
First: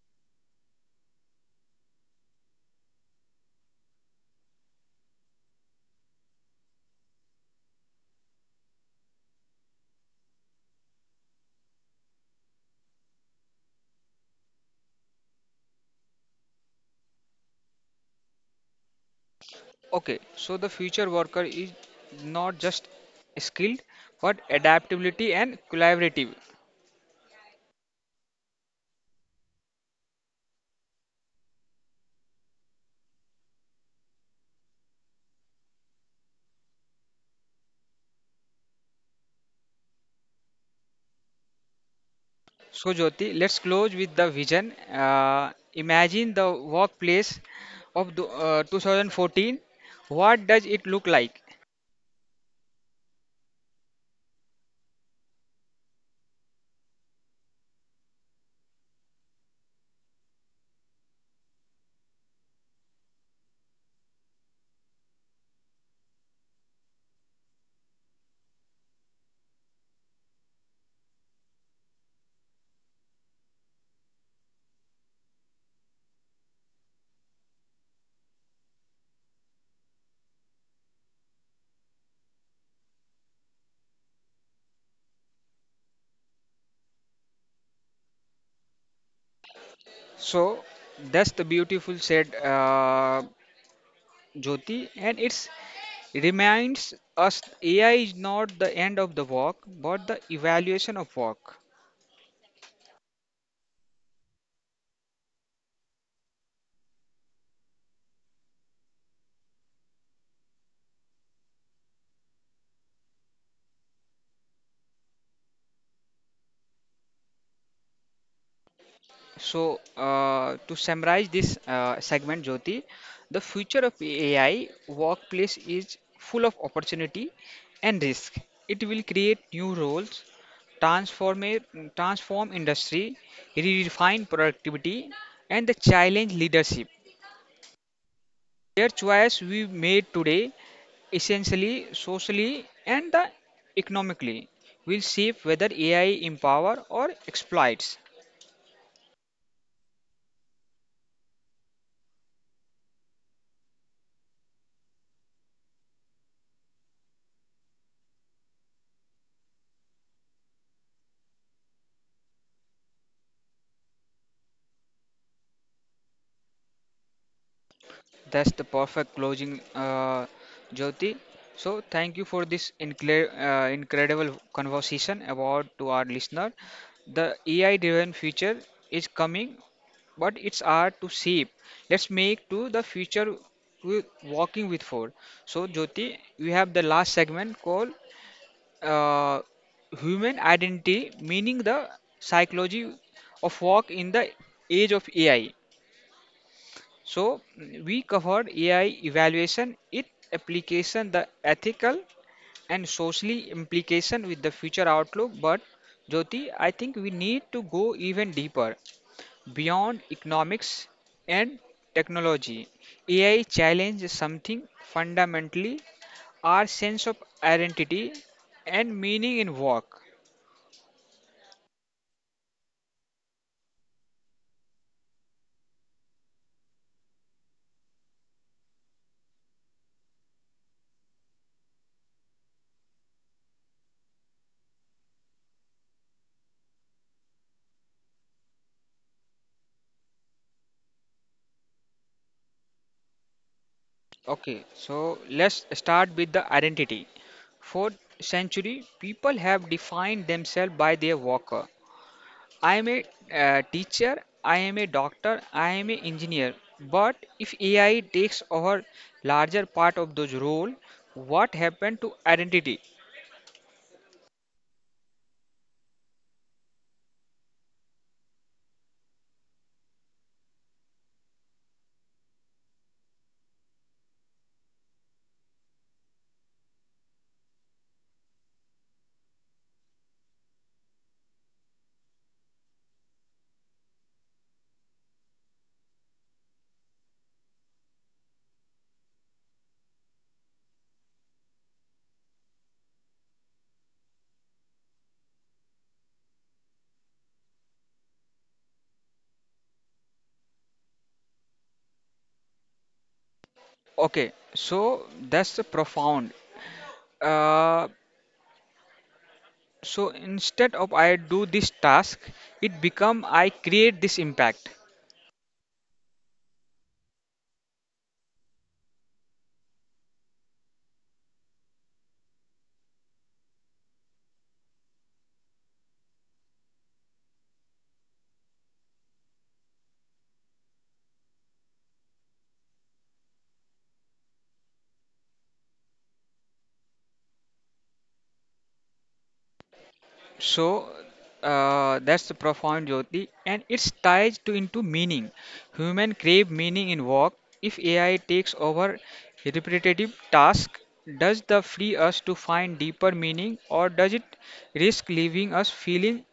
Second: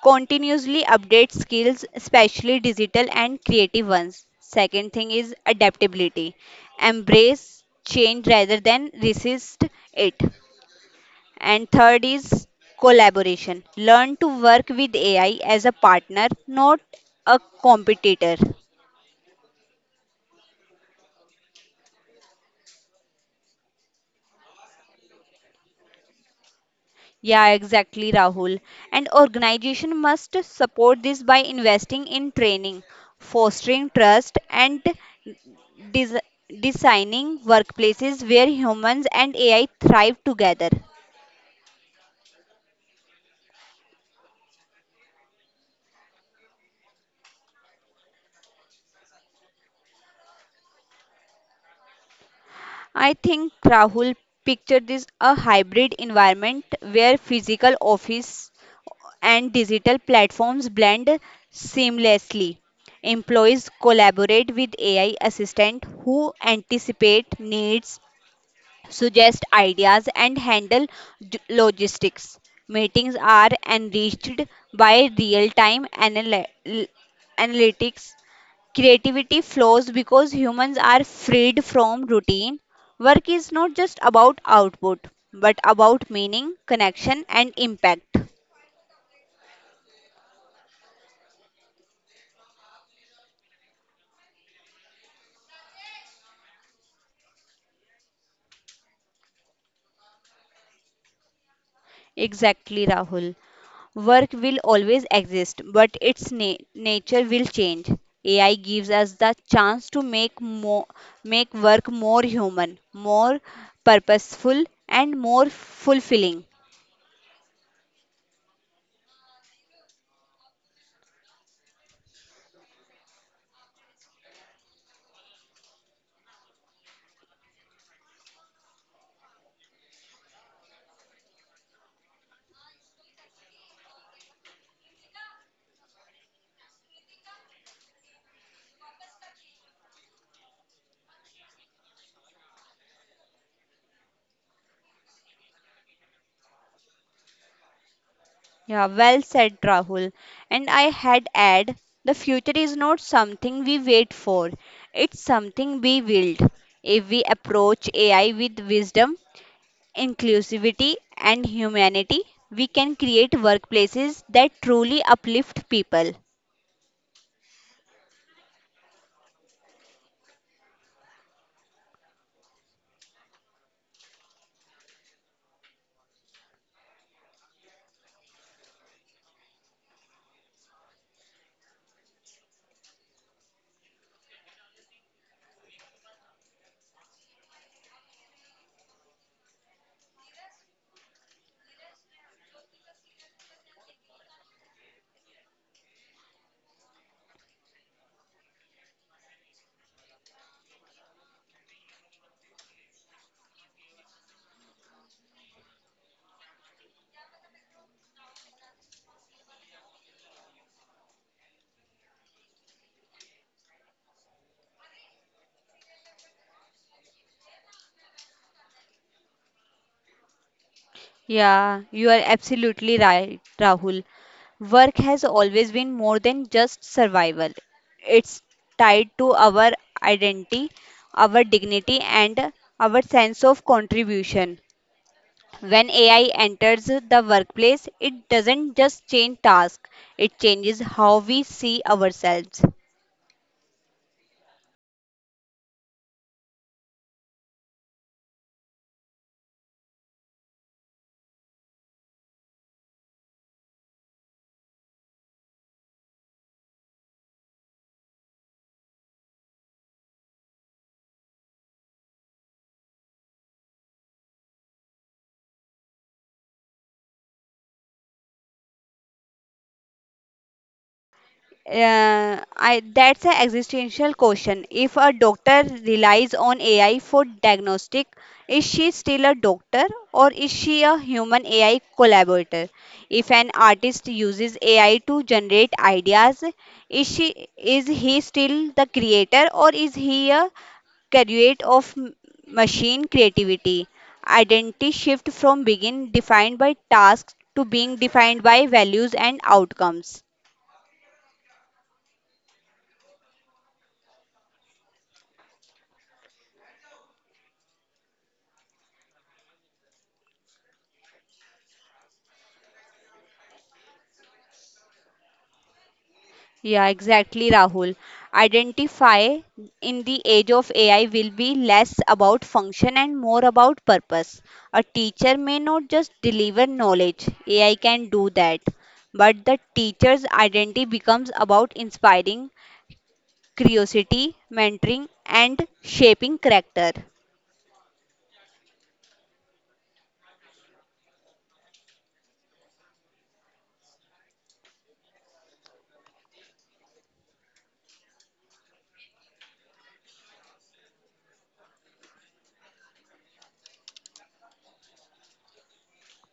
continuously update skills, especially digital and creative ones. Second thing is adaptability, embrace change rather than resist it. And third is collaboration, learn to work with AI as a partner, not a competitor.
Okay, so the future worker is not just skilled, but adaptability and collaborative.
Yeah, exactly, Rahul. And organization must support this by investing in training, fostering trust, and des- designing workplaces where humans and AI thrive together.
So, Jyoti, let's close with the vision. Imagine the workplace of 2014. What does it look like?
I think Rahul pictured this a hybrid environment where physical office and digital platforms blend seamlessly. Employees collaborate with AI assistant who anticipate needs, suggest ideas, and handle logistics. Meetings are enriched by real time analytics. Creativity flows because humans are freed from routine. Work is not just about output, but about meaning, connection, and impact.
So that's the beautiful said, Jyoti, and it reminds us AI is not the end of the work, but the evaluation of work.
Exactly, Rahul. Work will always exist, but its nature will change. AI gives us the chance to make work more human, more purposeful, and more fulfilling.
So, to summarize this segment, Jyoti, the future of AI workplace is full of opportunity and risk. It will create new roles, transform transform industry, redefine productivity, and the challenge leadership. Their choice we made today, essentially socially and the economically, will shape whether AI empower or exploits.
Yeah, well said, Rahul. And I had add, the future is not something we wait for; it's something we build. If we approach AI with wisdom, inclusivity, and humanity, we can create workplaces that truly uplift people.
That's the perfect closing, Jyoti. So thank you for this incredible conversation about to our listener. The AI-driven future is coming, but it's hard to shape. Let's make to the future with walking with for. So Jyoti, we have the last segment called uh, human identity, meaning the psychology of work in the age of AI. So we covered AI evaluation, its application, the ethical and socially implication with the future outlook. But Jyoti, I think we need to go even deeper beyond economics and technology. AI challenges something fundamentally our sense of identity and meaning in work.
Yeah, you are absolutely right, Rahul. Work has always been more than just survival. It's tied to our identity, our dignity, and our sense of contribution. When AI enters the workplace, it doesn't just change tasks, it changes how we see ourselves.
Okay, so let's start with the identity. Fourth century, people have defined themselves by their worker. I am a teacher, I am a doctor, I am an engineer. But if AI takes over larger part of those role, what happened to identity?
Uh, I that's an existential question. If a doctor relies on AI for diagnostic, is she still a doctor or is she a human AI collaborator? If an artist uses AI to generate ideas, is she is he still the creator or is he a graduate of machine creativity? Identity shift from being defined by tasks to being defined by values and outcomes.
Okay, so that's profound. Uh, so instead of I do this task, it become I create this impact.
Yeah, exactly, Rahul. Identify in the age of AI will be less about function and more about purpose. A teacher may not just deliver knowledge, AI can do that. But the teacher's identity becomes about inspiring curiosity, mentoring, and shaping character.
So that's the profound Jyoti, and it's tied to into meaning. Human crave meaning in work. If AI takes over repetitive tasks, does the free us to find deeper meaning, or does it risk leaving us feeling?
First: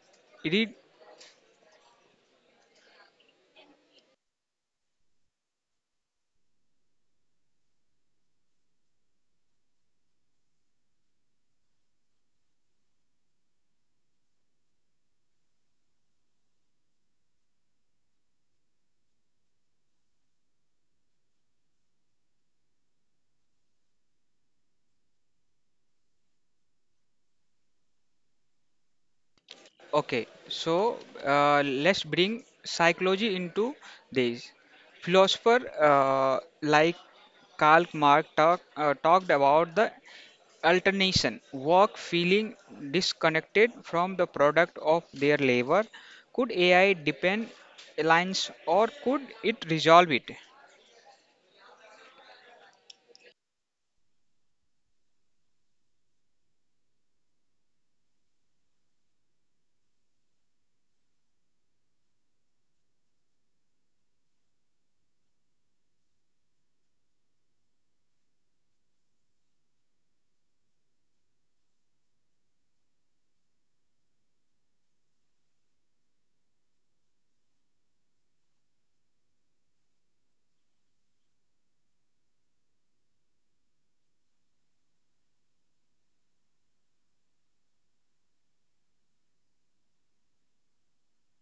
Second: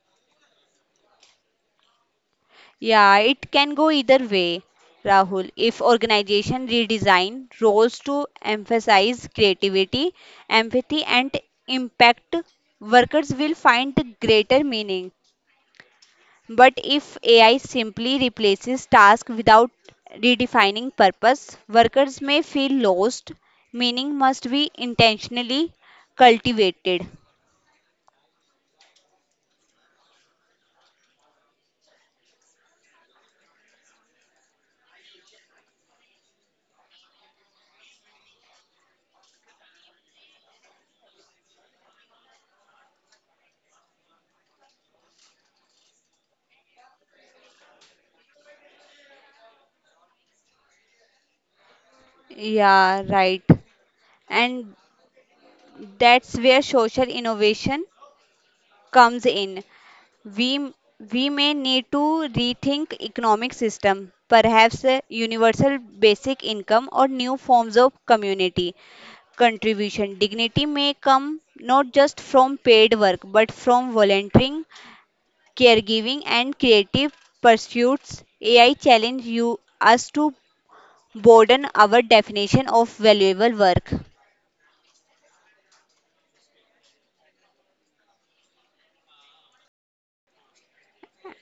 Yeah, it can go either way, Rahul. If organization redesign roles to emphasize creativity, empathy, and impact, workers will find greater meaning. But if AI simply replaces tasks without redefining purpose, workers may feel lost. Meaning must be intentionally cultivated.
Okay, so let's bring psychology into this. Philosopher like Karl Marx talked about the alternation work feeling disconnected from the product of their labor. Could AI depend alliance or could it resolve it?
Yeah, right. And that's where social innovation comes in. We, we may need to rethink economic system, perhaps a universal basic income or new forms of community contribution. Dignity may come not just from paid work, but from volunteering, caregiving, and creative pursuits. AI challenge you us to broaden our definition of valuable work.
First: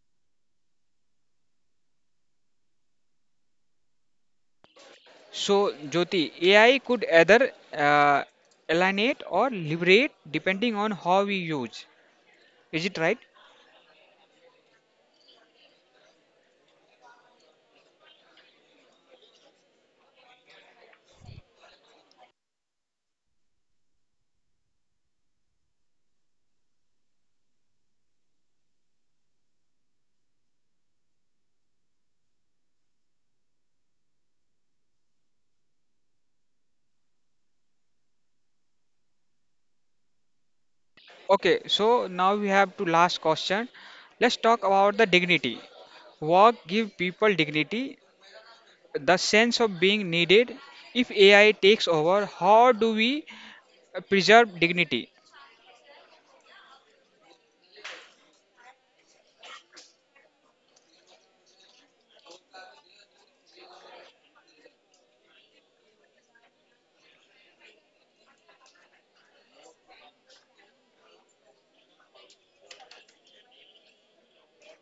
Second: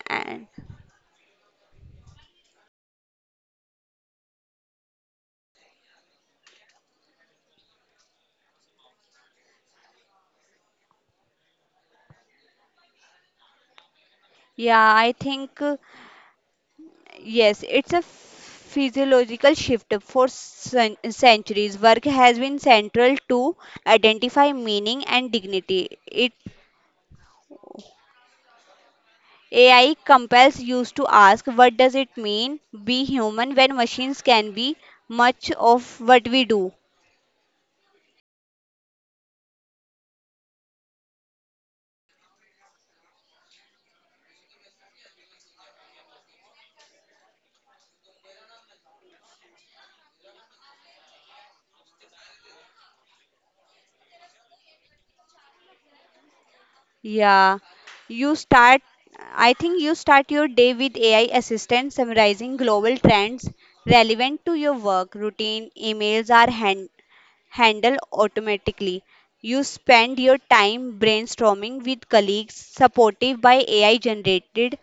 And
So, Jyoti, AI could either uh, alienate or liberate depending on how we use. Is it right?
yeah, I think. Yes, it's a physiological shift. For centuries, work has been central to identify meaning and dignity. It AI compels us to ask, what does it mean be human when machines can be much of what we do?
Okay, so now we have to last question. Let's talk about the dignity. Work give people dignity, the sense of being needed. If AI takes over, how do we preserve dignity?
Yeah, you start. I think you start your day with AI assistant summarizing global trends relevant to your work routine. Emails are handle automatically. You spend your time brainstorming with colleagues, supported by AI generated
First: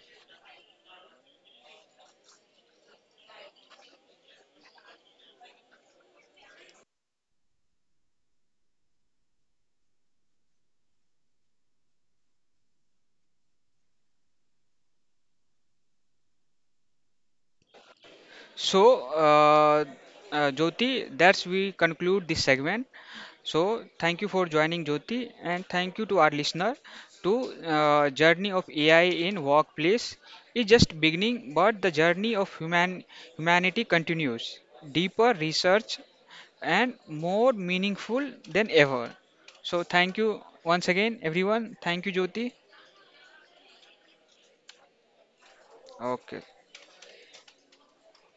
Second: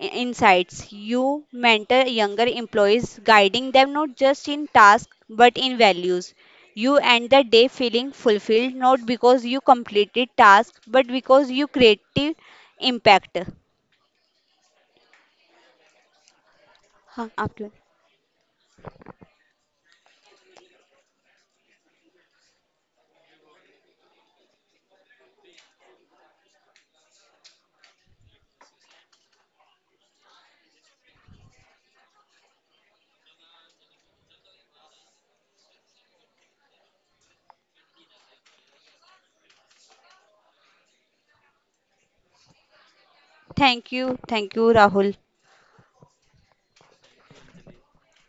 insights. You mentor younger employees, guiding them not just in tasks but in values. You end the day feeling fulfilled, not because you completed tasks but because you created impact. हाँ, आपके-
So, Jyoti, that's we conclude this segment. So, thank you for joining, Jyoti, and thank you to our listener. To journey of AI in workplace is just beginning, but the journey of humanity continues. Deeper research and more meaningful than ever. So, thank you once again, everyone. Thank you, Jyoti.
Thank you, Rahul.
Okay.